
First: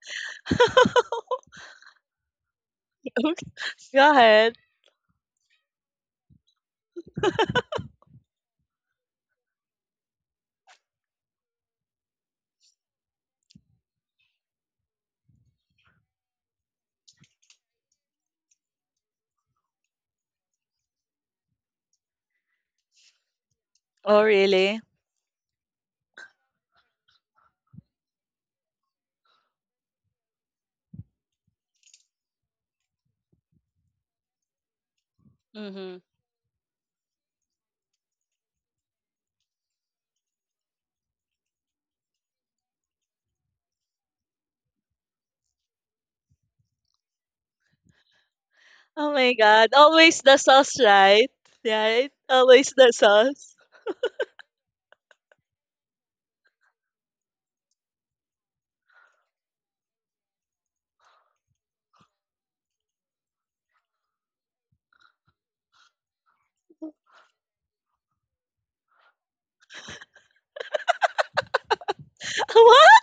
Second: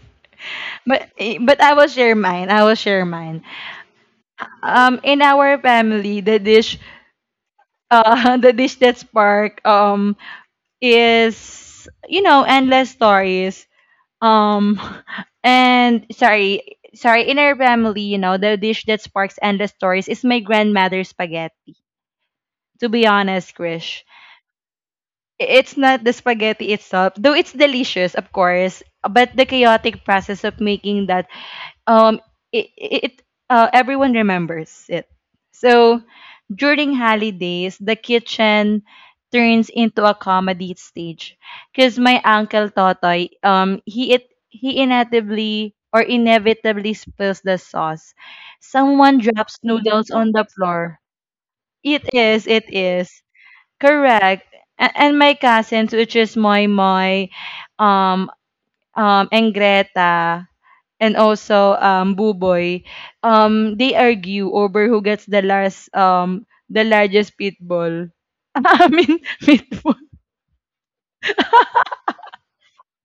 [SPEAKER 1] But I will share mine. I will share
[SPEAKER 2] Okay,
[SPEAKER 1] mine.
[SPEAKER 2] go ahead.
[SPEAKER 1] In our family, the dish, (laughs) the dish that spark is endless stories. Um, (laughs) and sorry, sorry. In our family, the dish that sparks endless stories is my grandmother's spaghetti. To be honest, Krish.
[SPEAKER 2] Oh, really?
[SPEAKER 1] It's not the spaghetti itself, though it's delicious, of course, but the chaotic process of making that um it, it everyone remembers it.
[SPEAKER 2] Mm-hmm.
[SPEAKER 1] So during holidays, the kitchen turns into a comedy stage because my uncle Totoy he inevitably or inevitably spills the sauce.
[SPEAKER 2] Oh
[SPEAKER 1] Someone
[SPEAKER 2] my
[SPEAKER 1] drops
[SPEAKER 2] God.
[SPEAKER 1] noodles
[SPEAKER 2] Always
[SPEAKER 1] on
[SPEAKER 2] the
[SPEAKER 1] the
[SPEAKER 2] sauce,
[SPEAKER 1] floor.
[SPEAKER 2] right?
[SPEAKER 1] It
[SPEAKER 2] Right?
[SPEAKER 1] is, it
[SPEAKER 2] Always the
[SPEAKER 1] is.
[SPEAKER 2] sauce.
[SPEAKER 1] Correct. And my cousins, which is Moy Moy, um, and Greta, and also Buboy, they argue over who gets the last, the largest pitbull. (laughs) I mean, meatball. (laughs)
[SPEAKER 2] (laughs) What?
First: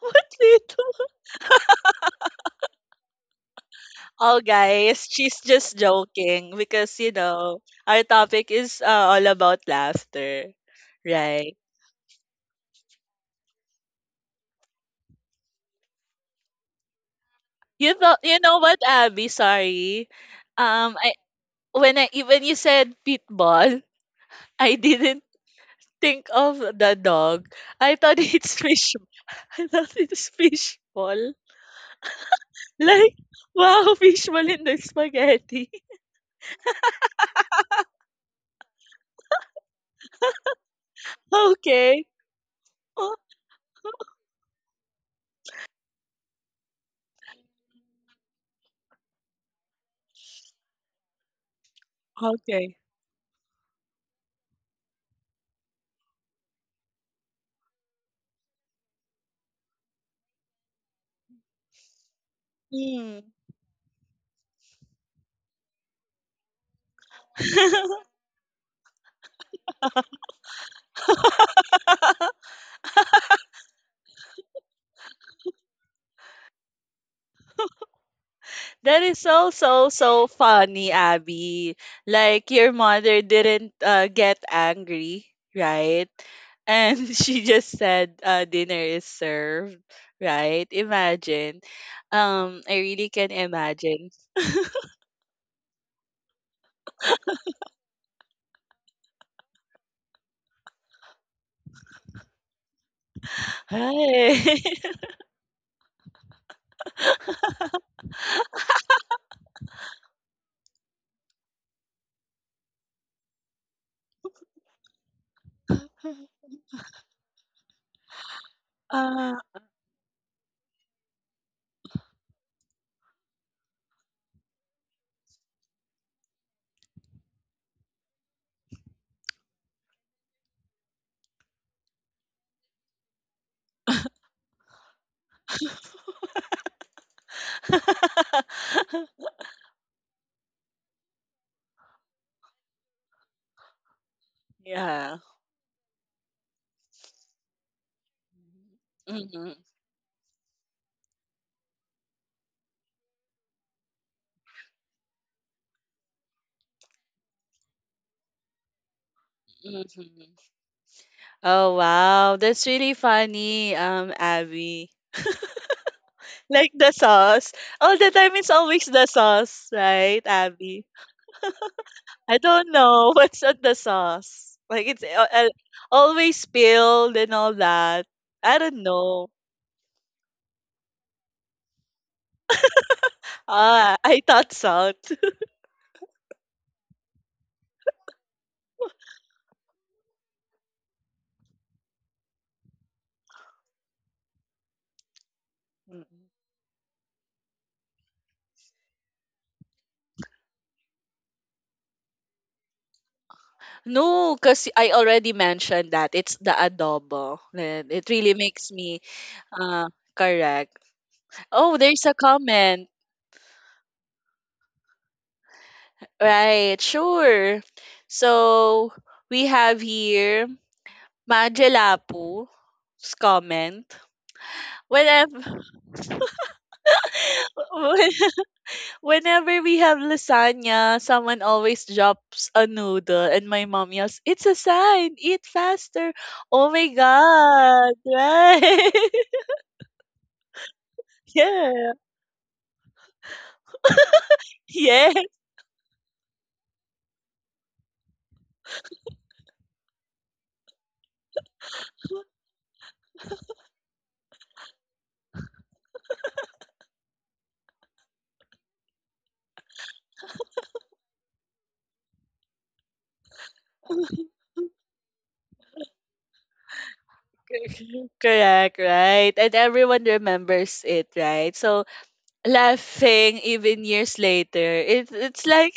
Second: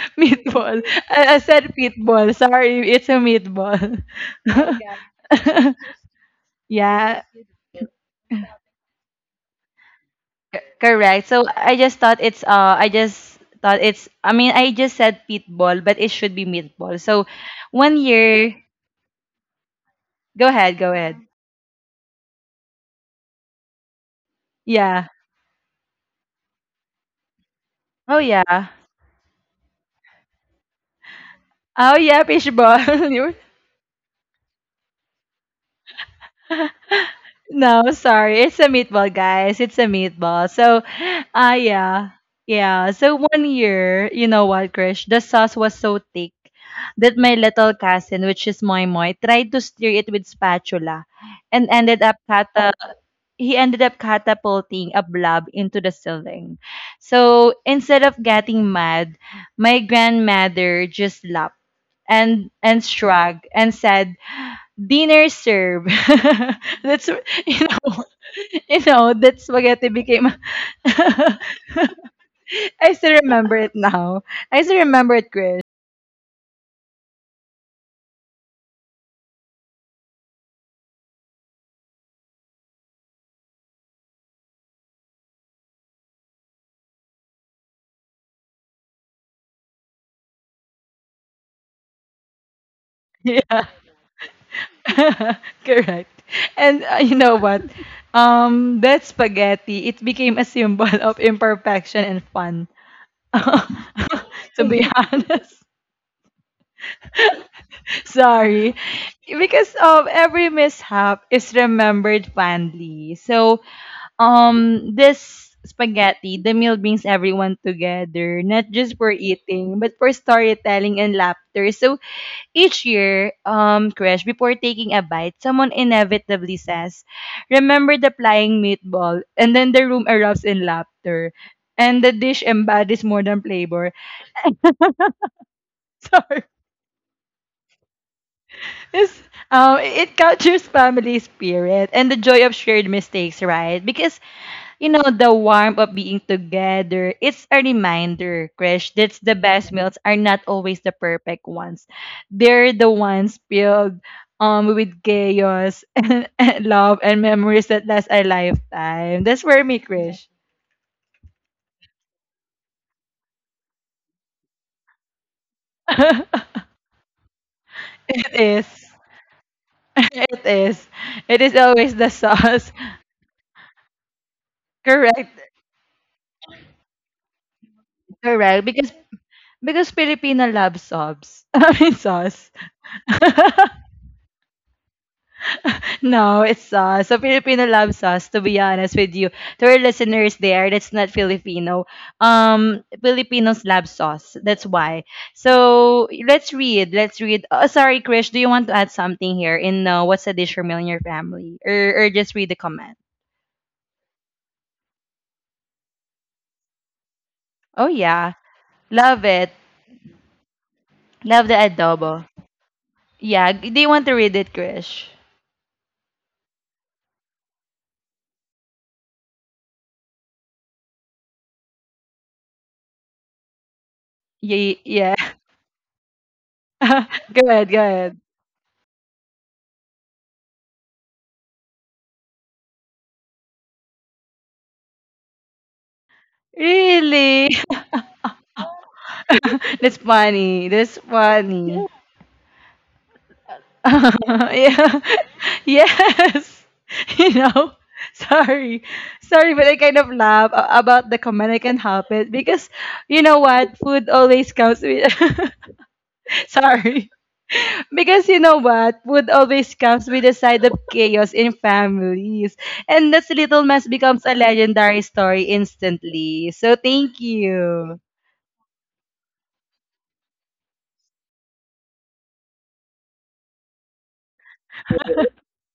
[SPEAKER 2] What did?
[SPEAKER 1] Meatball. I said pitbull. Sorry, it's a meatball.
[SPEAKER 2] Oh, guys, she's just
[SPEAKER 1] (laughs)
[SPEAKER 2] joking because, you
[SPEAKER 1] Yeah,
[SPEAKER 2] know, our topic is all about laughter,
[SPEAKER 1] correct. So
[SPEAKER 2] right?
[SPEAKER 1] I just thought it's I just thought it's I mean I just said pitbull, but it should be meatball. So
[SPEAKER 2] You
[SPEAKER 1] one
[SPEAKER 2] thought, you
[SPEAKER 1] year.
[SPEAKER 2] know what, Abby? Sorry.
[SPEAKER 1] Go ahead, go
[SPEAKER 2] Um, I,
[SPEAKER 1] ahead.
[SPEAKER 2] when when you said pitbull, I
[SPEAKER 1] Yeah.
[SPEAKER 2] didn't think of the dog. I thought
[SPEAKER 1] Oh
[SPEAKER 2] it's
[SPEAKER 1] yeah.
[SPEAKER 2] fish. (laughs) I thought it's fishball.
[SPEAKER 1] Oh yeah, fishball. (laughs)
[SPEAKER 2] Like
[SPEAKER 1] You- were-
[SPEAKER 2] wow, (laughs) fishball in the spaghetti. (laughs)
[SPEAKER 1] no, sorry. It's a meatball, guys. It's a meatball. So, ah
[SPEAKER 2] Okay.
[SPEAKER 1] yeah. Yeah.
[SPEAKER 2] Oh,
[SPEAKER 1] So one year, you know what, Krish, the sauce was so thick that my little cousin, which is Moy Moy, tried to stir it with spatula and ended up cut
[SPEAKER 2] okay.
[SPEAKER 1] he ended up catapulting a blob into the ceiling. So instead of getting mad, my grandmother just laughed and
[SPEAKER 2] Hmm.
[SPEAKER 1] shrugged and said, "Dinner served." (laughs) that's, you know, (laughs) you know that spaghetti became. (laughs)
[SPEAKER 2] (laughs)
[SPEAKER 1] I still remember it now. I still remember it, Chris. (laughs)
[SPEAKER 2] That is so so so funny, Abby. Like your mother didn't get angry, right? And (laughs) she just said dinner is served, right? Imagine. I really can
[SPEAKER 1] Yeah.
[SPEAKER 2] imagine.
[SPEAKER 1] (laughs) Correct. And you know what? That spaghetti, it became a symbol of imperfection and fun.
[SPEAKER 2] (laughs)
[SPEAKER 1] (laughs) to be
[SPEAKER 2] Hi.
[SPEAKER 1] honest.
[SPEAKER 2] (laughs)
[SPEAKER 1] (laughs) Sorry. Because of every mishap is remembered fondly. So, this spaghetti, the meal brings everyone together, not just for
[SPEAKER 2] uh,
[SPEAKER 1] eating, but for storytelling and laughter. So, each year, Krish, before taking a bite, someone inevitably says, remember the flying meatball? And then the room erupts in laughter. And the dish embodies more than flavor. (laughs) Sorry. It's,
[SPEAKER 2] (laughs)
[SPEAKER 1] it captures family spirit and the joy of shared mistakes, right? Because you know,
[SPEAKER 2] yeah.
[SPEAKER 1] the warmth of being together. It's a reminder, Krish, that's the
[SPEAKER 2] Mhm,
[SPEAKER 1] best meals are not always the perfect ones. They're the ones filled with chaos (laughs) and love and memories that last a lifetime. That's for me, Krish.
[SPEAKER 2] mhm. Oh wow, that's really funny, Abby.
[SPEAKER 1] (laughs) it
[SPEAKER 2] Like the sauce. All the time it's
[SPEAKER 1] is.
[SPEAKER 2] always
[SPEAKER 1] (laughs)
[SPEAKER 2] the sauce, right,
[SPEAKER 1] It
[SPEAKER 2] Abby?
[SPEAKER 1] is. It is always the
[SPEAKER 2] I don't
[SPEAKER 1] sauce.
[SPEAKER 2] know (laughs) what's on the sauce.
[SPEAKER 1] (laughs)
[SPEAKER 2] Like it's
[SPEAKER 1] Correct.
[SPEAKER 2] always spilled and all that. I
[SPEAKER 1] Correct.
[SPEAKER 2] don't
[SPEAKER 1] Because
[SPEAKER 2] know.
[SPEAKER 1] because Filipino love sobs. (laughs) I mean sauce. (laughs)
[SPEAKER 2] Ah, (laughs) I thought salt. (laughs)
[SPEAKER 1] No, it's us. So Filipino loves us, to be honest with you. To our listeners there, that's not Filipino. Filipinos love sauce. That's why. So
[SPEAKER 2] Mm.
[SPEAKER 1] let's read. Let's read. Oh, sorry, Krish. Do you want to add something here in what's a dish for meal in your family, or just read the comment?
[SPEAKER 2] No, because I already mentioned that it's the adobo. Then
[SPEAKER 1] Oh
[SPEAKER 2] it really
[SPEAKER 1] yeah,
[SPEAKER 2] makes me
[SPEAKER 1] love it.
[SPEAKER 2] uh correct.
[SPEAKER 1] Love the
[SPEAKER 2] Oh, there's a
[SPEAKER 1] adobo.
[SPEAKER 2] comment.
[SPEAKER 1] Yeah. Do you want to read it, Krish?
[SPEAKER 2] Right, sure. So we have here Mangelapu's comment.
[SPEAKER 1] Yeah. Yeah.
[SPEAKER 2] Whenever
[SPEAKER 1] (laughs) go ahead. Go ahead.
[SPEAKER 2] (laughs) whenever we have lasagna, someone always drops a noodle and my mom yells, "It's a sign, eat faster." Oh my
[SPEAKER 1] Really?
[SPEAKER 2] god, right?
[SPEAKER 1] (laughs) That's funny. That's
[SPEAKER 2] (laughs)
[SPEAKER 1] funny.
[SPEAKER 2] Yeah.
[SPEAKER 1] (laughs) yeah.
[SPEAKER 2] Yeah.
[SPEAKER 1] (laughs) Yes. (laughs) You know, (laughs) sorry. Sorry, but I kind of laugh about the comment. I can help it because you know what? Food always comes with. (laughs) sorry. Because you know what? Food always comes with a side of chaos in families. And this little mess
[SPEAKER 2] (laughs)
[SPEAKER 1] becomes a legendary story instantly. So thank you.
[SPEAKER 2] Correct, right? And everyone remembers it, right? So laughing even years later, it's like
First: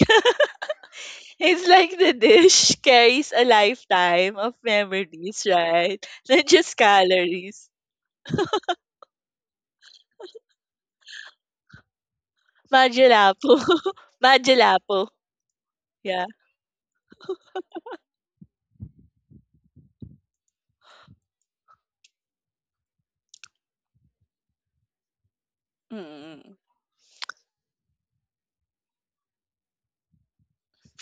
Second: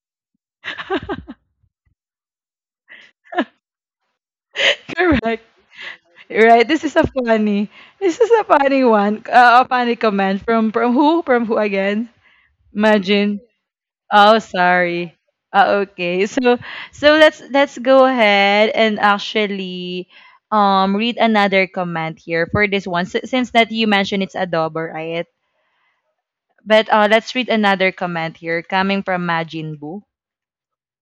[SPEAKER 2] it's like the dish (laughs) carries a lifetime of
[SPEAKER 1] (laughs) Correct.
[SPEAKER 2] memories, right? (laughs) Not
[SPEAKER 1] Right.
[SPEAKER 2] just
[SPEAKER 1] This is a
[SPEAKER 2] calories.
[SPEAKER 1] funny. This is a funny one. A funny comment from who? From who again? Imagine.
[SPEAKER 2] Magelapo. (laughs)
[SPEAKER 1] Oh,
[SPEAKER 2] Magelapo.
[SPEAKER 1] sorry. Okay.
[SPEAKER 2] Yeah.
[SPEAKER 1] So so let's go ahead and actually read another comment here for this one since that you mentioned it's adobo, right?
[SPEAKER 2] Mm-hmm.
[SPEAKER 1] But let's read another comment here coming from Majin Buu.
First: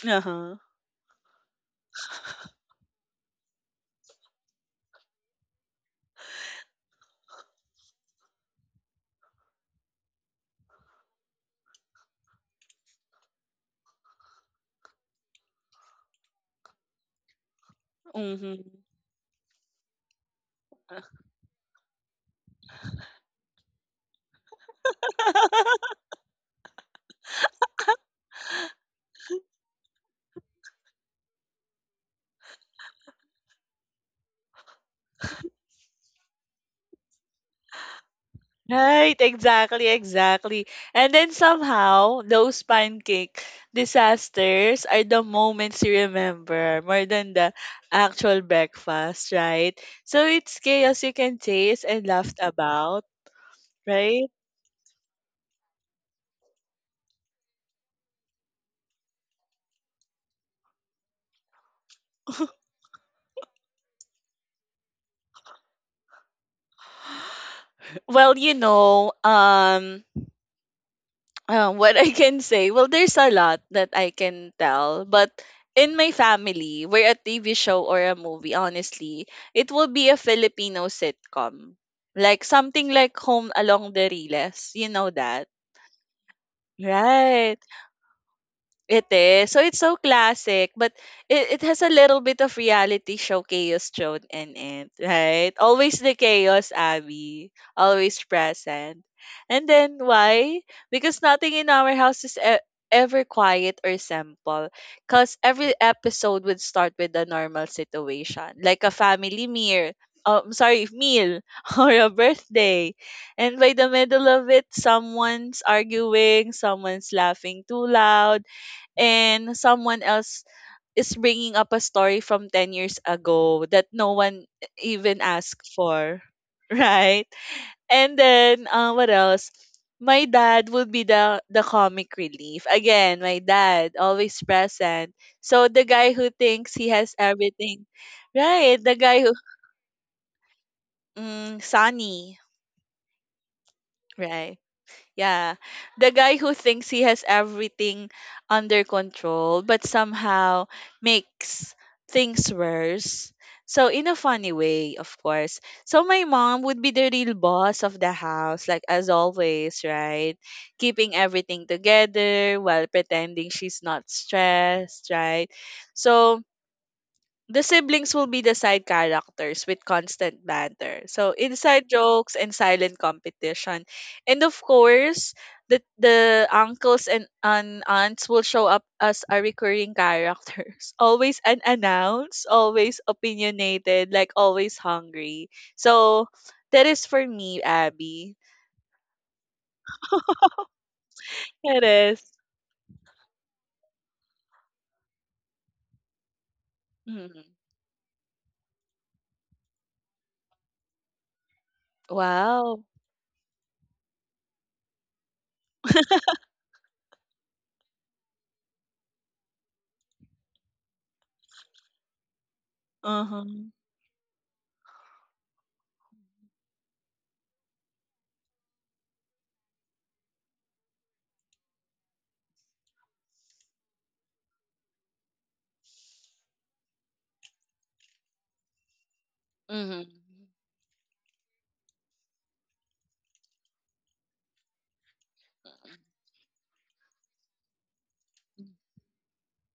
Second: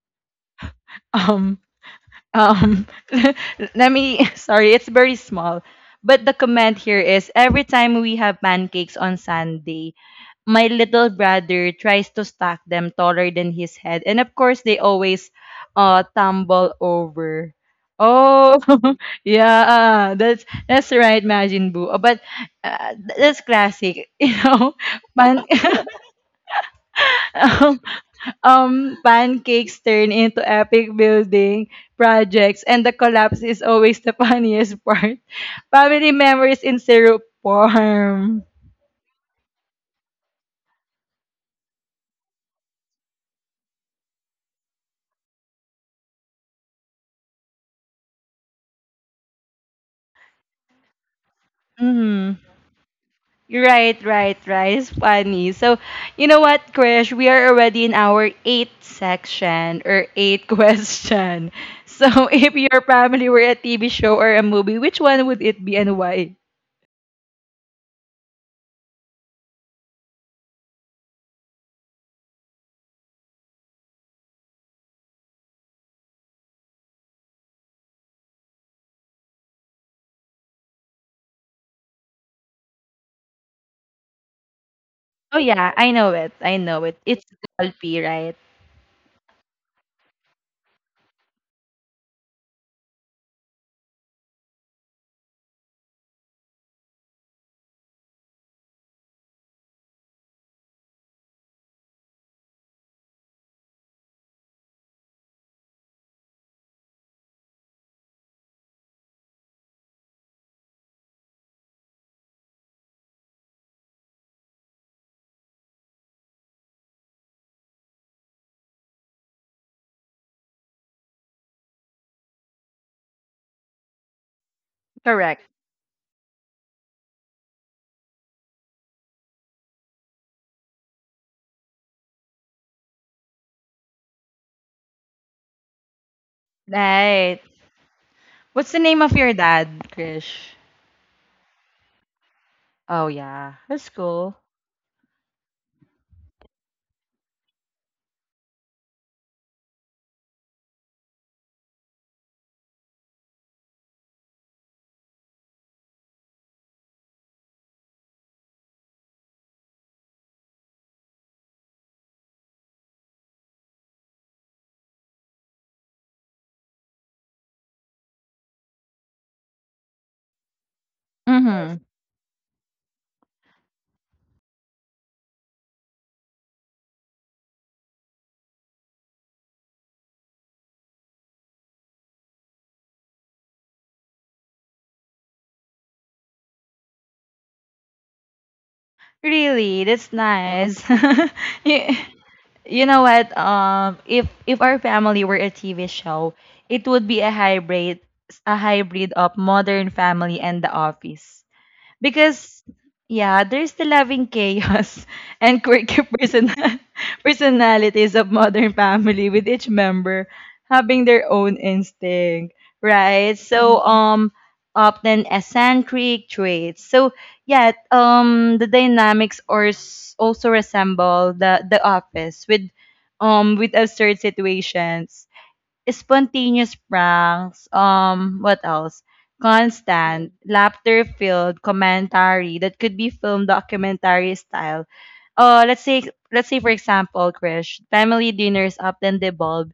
[SPEAKER 2] Uh-huh.
[SPEAKER 1] (laughs) Um, Um, (laughs) let me, (laughs) sorry, it's very small. But the comment here is every time we have pancakes on Sunday, my little brother tries to stack them taller than his head. And of course, they always tumble over.
[SPEAKER 2] Mm-hmm.
[SPEAKER 1] Oh, (laughs) yeah, that's right, Majin Buu. That's classic, (laughs) you know. Pan-
[SPEAKER 2] (laughs)
[SPEAKER 1] (laughs) pancakes turn into epic building projects and the collapse is always the funniest part. (laughs) Family memories in syrup form.
[SPEAKER 2] Right, exactly, exactly. And then somehow those pancake disasters are the moments you remember more than the actual breakfast, right? So it's chaos you can taste and laugh
[SPEAKER 1] Mm.
[SPEAKER 2] about,
[SPEAKER 1] Right,
[SPEAKER 2] right?
[SPEAKER 1] right, right. It's funny. So, you know what, Krish? We are already in our eighth section or eighth (laughs) question. So, if your family were a TV show or a movie, which one would it be and why?
[SPEAKER 2] Well, you know, (tsk) what (laughs) I can say, well, there's a lot that I can tell, but in my family, we're a TV show or a movie, honestly, it will be a Filipino sitcom. Like something like Home Along the Riles. You know
[SPEAKER 1] Oh,
[SPEAKER 2] that,
[SPEAKER 1] yeah. I know it. It's
[SPEAKER 2] right?
[SPEAKER 1] Dolphy, right?
[SPEAKER 2] It is. So it's so classic, but it has a little bit of reality show chaos thrown in it, right? Always the chaos, Abby. Always present. And then why? Because nothing in our house is ever quiet or simple. Because every episode would start with a normal situation, like a family meal. Meal (laughs) or a birthday. And by the middle of it, someone's arguing, someone's laughing too loud, and someone else is bringing up a story from 10 years ago that no one even
[SPEAKER 1] Correct.
[SPEAKER 2] asked for. (laughs) Right, and then what else, my dad would be the comic relief. Again, my dad always present, so the guy who thinks he has
[SPEAKER 1] Right.
[SPEAKER 2] everything,
[SPEAKER 1] What's the
[SPEAKER 2] right, the
[SPEAKER 1] name of
[SPEAKER 2] guy
[SPEAKER 1] your
[SPEAKER 2] who—
[SPEAKER 1] dad, Krish?
[SPEAKER 2] mm, Sunny,
[SPEAKER 1] Oh yeah, that's cool.
[SPEAKER 2] right. Yeah. The guy who thinks he has everything under control but somehow makes things worse. So in a funny way, of course. So my mom would be the real boss of the house, like as always, right? Keeping everything together while pretending she's not stressed, right? So the siblings will be the side characters with constant banter. So
[SPEAKER 1] Mm-hmm.
[SPEAKER 2] inside jokes and silent competition. And of course, the and aunts will show up as a recurring characters. (laughs) Always unannounced, always opinionated, like always hungry. So that is for me, Abby.
[SPEAKER 1] Really, that's nice. (laughs)
[SPEAKER 2] It
[SPEAKER 1] you,
[SPEAKER 2] is.
[SPEAKER 1] you know what? If our family were a TV show, it would be
[SPEAKER 2] Mhm.
[SPEAKER 1] a hybrid of Modern Family and The Office. Because
[SPEAKER 2] Wow.
[SPEAKER 1] yeah, there's the loving chaos (laughs) and quirky (laughs) personalities of Modern Family with each member having their own instinct, right?
[SPEAKER 2] Uh-huh.
[SPEAKER 1] So mhm. Often eccentric traits. So yeah, the dynamics are also resemble the office with absurd situations. Spontaneous pranks, what else?
[SPEAKER 2] Mm-hmm.
[SPEAKER 1] Constant, laughter-filled commentary that could be filmed documentary style. Uh, let's say, let's say for example, Krish, family dinners often devolve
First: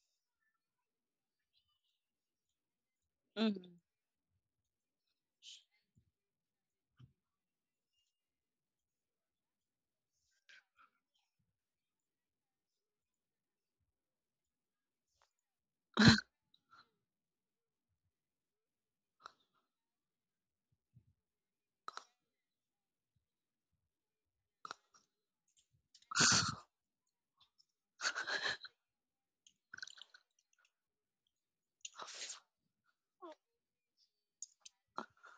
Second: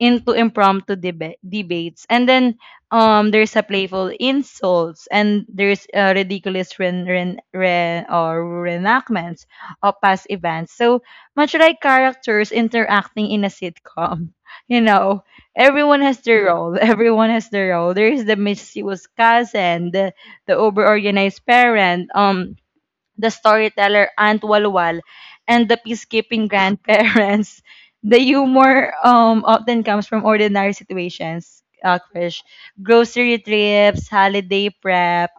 [SPEAKER 1] into impromptu debates and then there's a
[SPEAKER 2] Mm-hmm.
[SPEAKER 1] playful insults and there's ridiculous ren- ren- ren- or reenactments of past events so much like characters interacting in a sitcom, (laughs) you know, everyone has their role. (laughs) Everyone has their role. There is the mischievous cousin, the over-organized parent, the storyteller Aunt Walwal, and the peacekeeping grandparents. (laughs) The humor often comes from ordinary situations, Krish. Grocery trips, holiday prep,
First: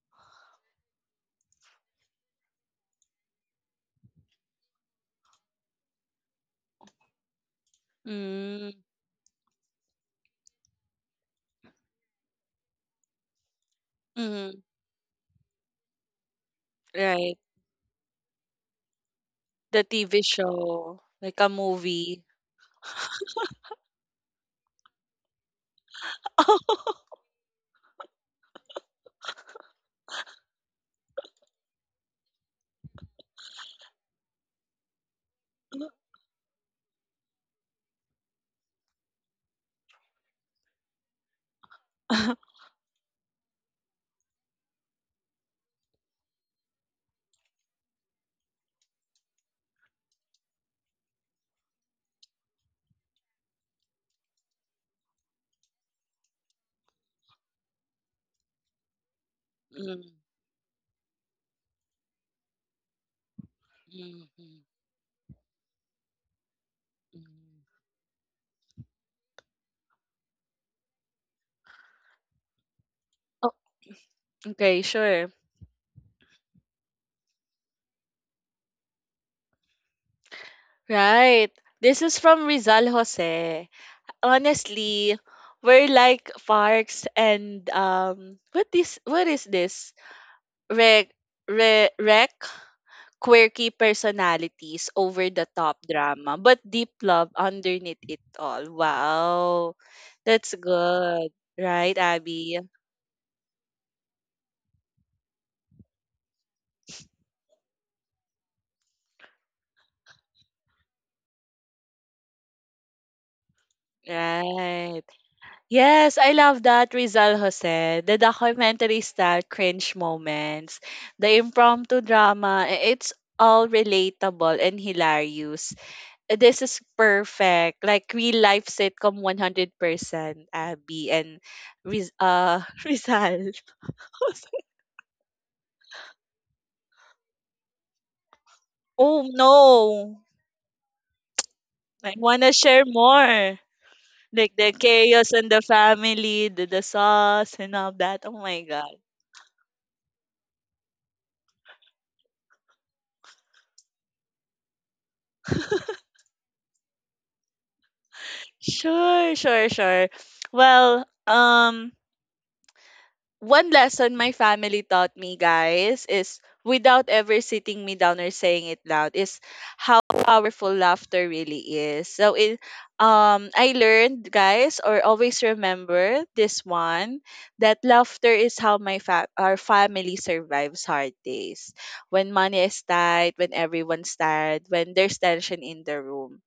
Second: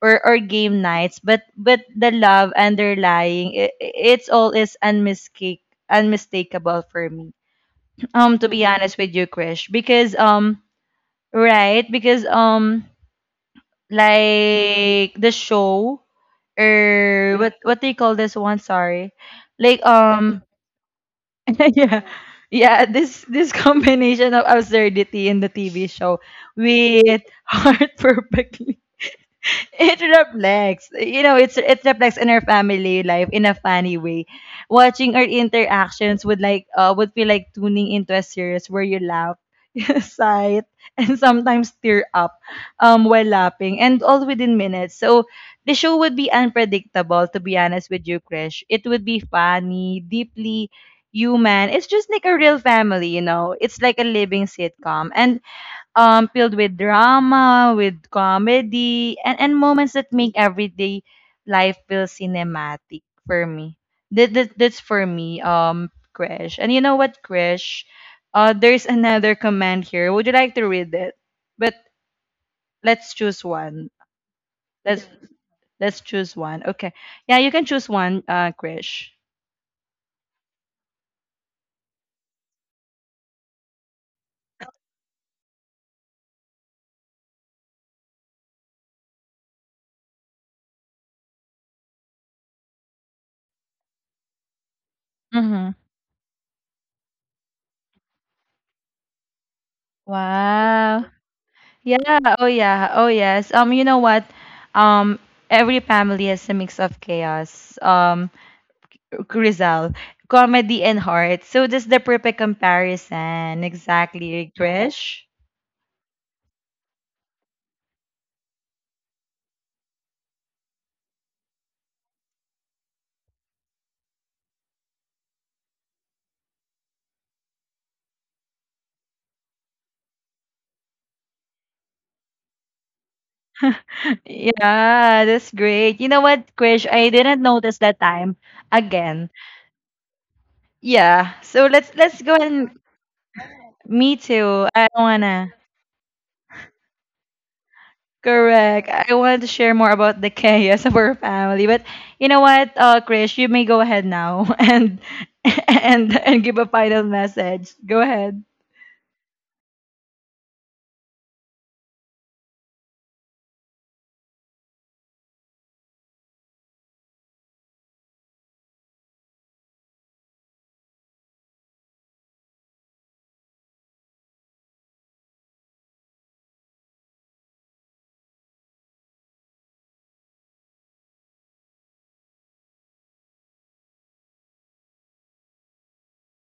[SPEAKER 1] or game nights. But the love underlying, it's all is unmistakable for me, to be honest with you, Krish. Because right because
[SPEAKER 2] Mm-hmm.
[SPEAKER 1] like the show or
[SPEAKER 2] Right.
[SPEAKER 1] what do you call this one, sorry, like
[SPEAKER 2] The TV show, like a
[SPEAKER 1] (laughs) yeah
[SPEAKER 2] movie.
[SPEAKER 1] yeah, this (laughs) combination of absurdity in the TV show with
[SPEAKER 2] (laughs)
[SPEAKER 1] (laughs) heart, perfect. (laughs) it reflects, you know, it reflects in our family life in a funny way. Watching our interactions would like would feel like tuning into a series where you laugh, (laughs) you sigh and sometimes tear up while laughing and all within minutes. So the show would be unpredictable, to be honest with you, Krish. It would be funny, deeply human. It's just like a real family, you know, it's like a living sitcom and filled with drama, with comedy, and moments that
[SPEAKER 2] Mm,
[SPEAKER 1] make everyday life feel cinematic for me.
[SPEAKER 2] mm,
[SPEAKER 1] That, that,
[SPEAKER 2] mm,
[SPEAKER 1] that's for me, Krish. And you know what,
[SPEAKER 2] mm.
[SPEAKER 1] Krish? There's another command here. Would you like to read it? But let's choose
[SPEAKER 2] Oh,
[SPEAKER 1] one.
[SPEAKER 2] okay,
[SPEAKER 1] Let's
[SPEAKER 2] sure.
[SPEAKER 1] let's choose one. Okay. Yeah, you can choose one, Krish.
[SPEAKER 2] Right. This is from Rizal Jose. Honestly, we're like Parks and what is this? Rec, rec, quirky personalities, over the
[SPEAKER 1] Mm-hmm.
[SPEAKER 2] top drama, but deep love underneath it all. Wow. That's
[SPEAKER 1] Wow.
[SPEAKER 2] good. Right,
[SPEAKER 1] Yeah, oh
[SPEAKER 2] Abby?
[SPEAKER 1] yeah, oh yes. You know what? Um, every family has a mix of chaos. Rizal, comedy and heart. So that's the perfect comparison. Exactly,
[SPEAKER 2] Right.
[SPEAKER 1] Krish.
[SPEAKER 2] Yes, I love that, Rizal Jose. The documentary style cringe moments, the impromptu drama, it's all relatable and hilarious. This is perfect. Like real life sitcom 100%, Abby and (laughs) Rizal.
[SPEAKER 1] (laughs)
[SPEAKER 2] (laughs)
[SPEAKER 1] Yeah, that's great. You know what, Krish? I didn't notice that time
[SPEAKER 2] Oh
[SPEAKER 1] again.
[SPEAKER 2] no,
[SPEAKER 1] Yeah. So let's
[SPEAKER 2] I
[SPEAKER 1] go
[SPEAKER 2] want to
[SPEAKER 1] and
[SPEAKER 2] share more.
[SPEAKER 1] me
[SPEAKER 2] Like
[SPEAKER 1] too.
[SPEAKER 2] the
[SPEAKER 1] I don't
[SPEAKER 2] chaos and
[SPEAKER 1] wanna.
[SPEAKER 2] the family, the sauce and all that. Oh my
[SPEAKER 1] Correct.
[SPEAKER 2] God.
[SPEAKER 1] I wanted to share more about the chaos of our family, but you know what, Chris, you may go ahead now (laughs) and give a final message. Go ahead.
[SPEAKER 2] Sure, sure, sure. Well, one lesson my family taught me, guys, is without ever sitting me down or saying it loud, is how powerful laughter really is. So I learned, guys, or always remember this one, that laughter is how our family survives hard days. When money is tight, when everyone's tired, when there's tension in the room,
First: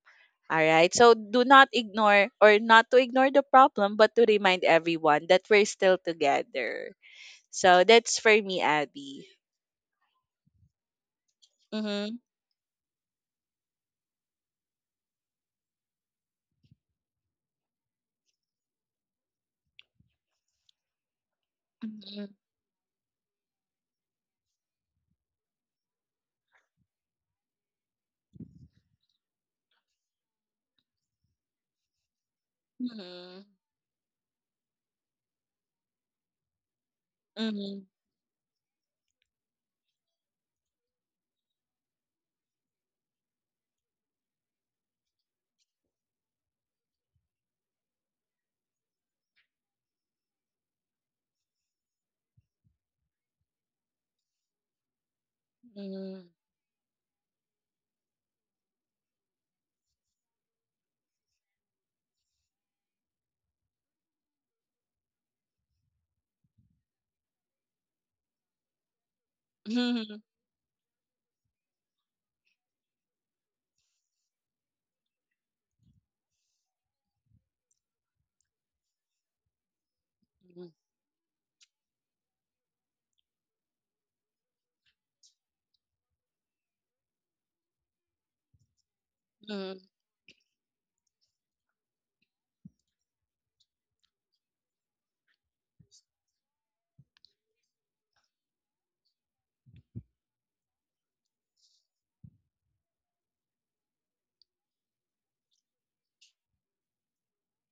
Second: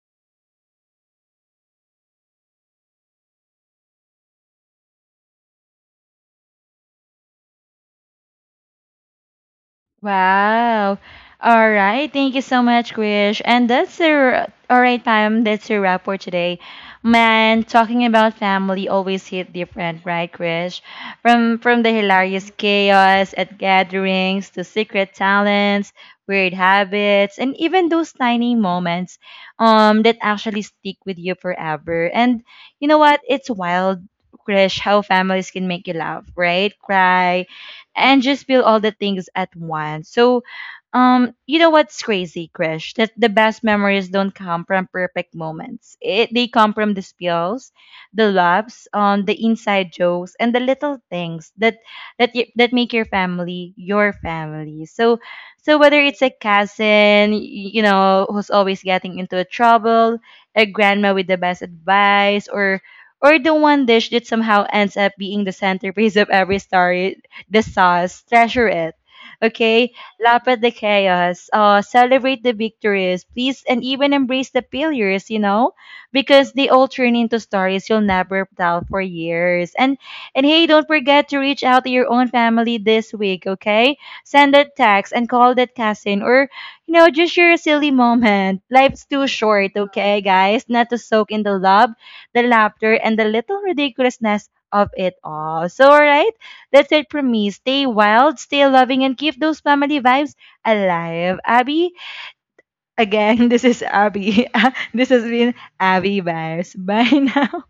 [SPEAKER 2] all right. So do not ignore, or not to ignore the problem, but to remind everyone that we're still together. So that's for me, Abby.
[SPEAKER 1] Wow. All right.
[SPEAKER 2] Mm-hmm.
[SPEAKER 1] Thank you so much, Krish. And that's a all right time. That's a wrap for today. Man, talking about family always hit different, right, Krish? From the
[SPEAKER 2] Mm-hmm.
[SPEAKER 1] hilarious chaos at gatherings to secret talents, weird habits, and even those tiny moments that actually stick with you forever. And you know what? It's wild, Krish, how families can make you laugh, right? Cry,
[SPEAKER 2] Mm-hmm. Mm-hmm.
[SPEAKER 1] and just build all the things at once. So, you know what's crazy, Krish? That the best memories don't come from perfect moments. It They come from the spills, the laughs, the inside jokes, and the little things that you, that make your family your family. So, so whether it's
[SPEAKER 2] Mm-hmm.
[SPEAKER 1] a cousin, you know, who's always getting into trouble, a grandma with the best advice, or the one dish that somehow ends up being the centerpiece of every story, the sauce, treasure it. Okay?
[SPEAKER 2] Mm-hmm.
[SPEAKER 1] Laugh at the chaos, celebrate the victories, please, and even embrace the failures, you know? Because they all turn into stories you'll never tell for years. And hey, don't forget to reach out to your own family this week, okay? Send that text and call that cousin or you know, just share a silly moment. Life's too short,
[SPEAKER 2] Mm-hmm.
[SPEAKER 1] okay, guys? Not to soak in the love, the laughter, and the little ridiculousness of it all. So, alright, that's it from me. Stay wild, stay loving, and keep those family vibes alive. Abby, again, (laughs) this is Abby. (laughs) this has been Abby Vibes. Bye (laughs) now.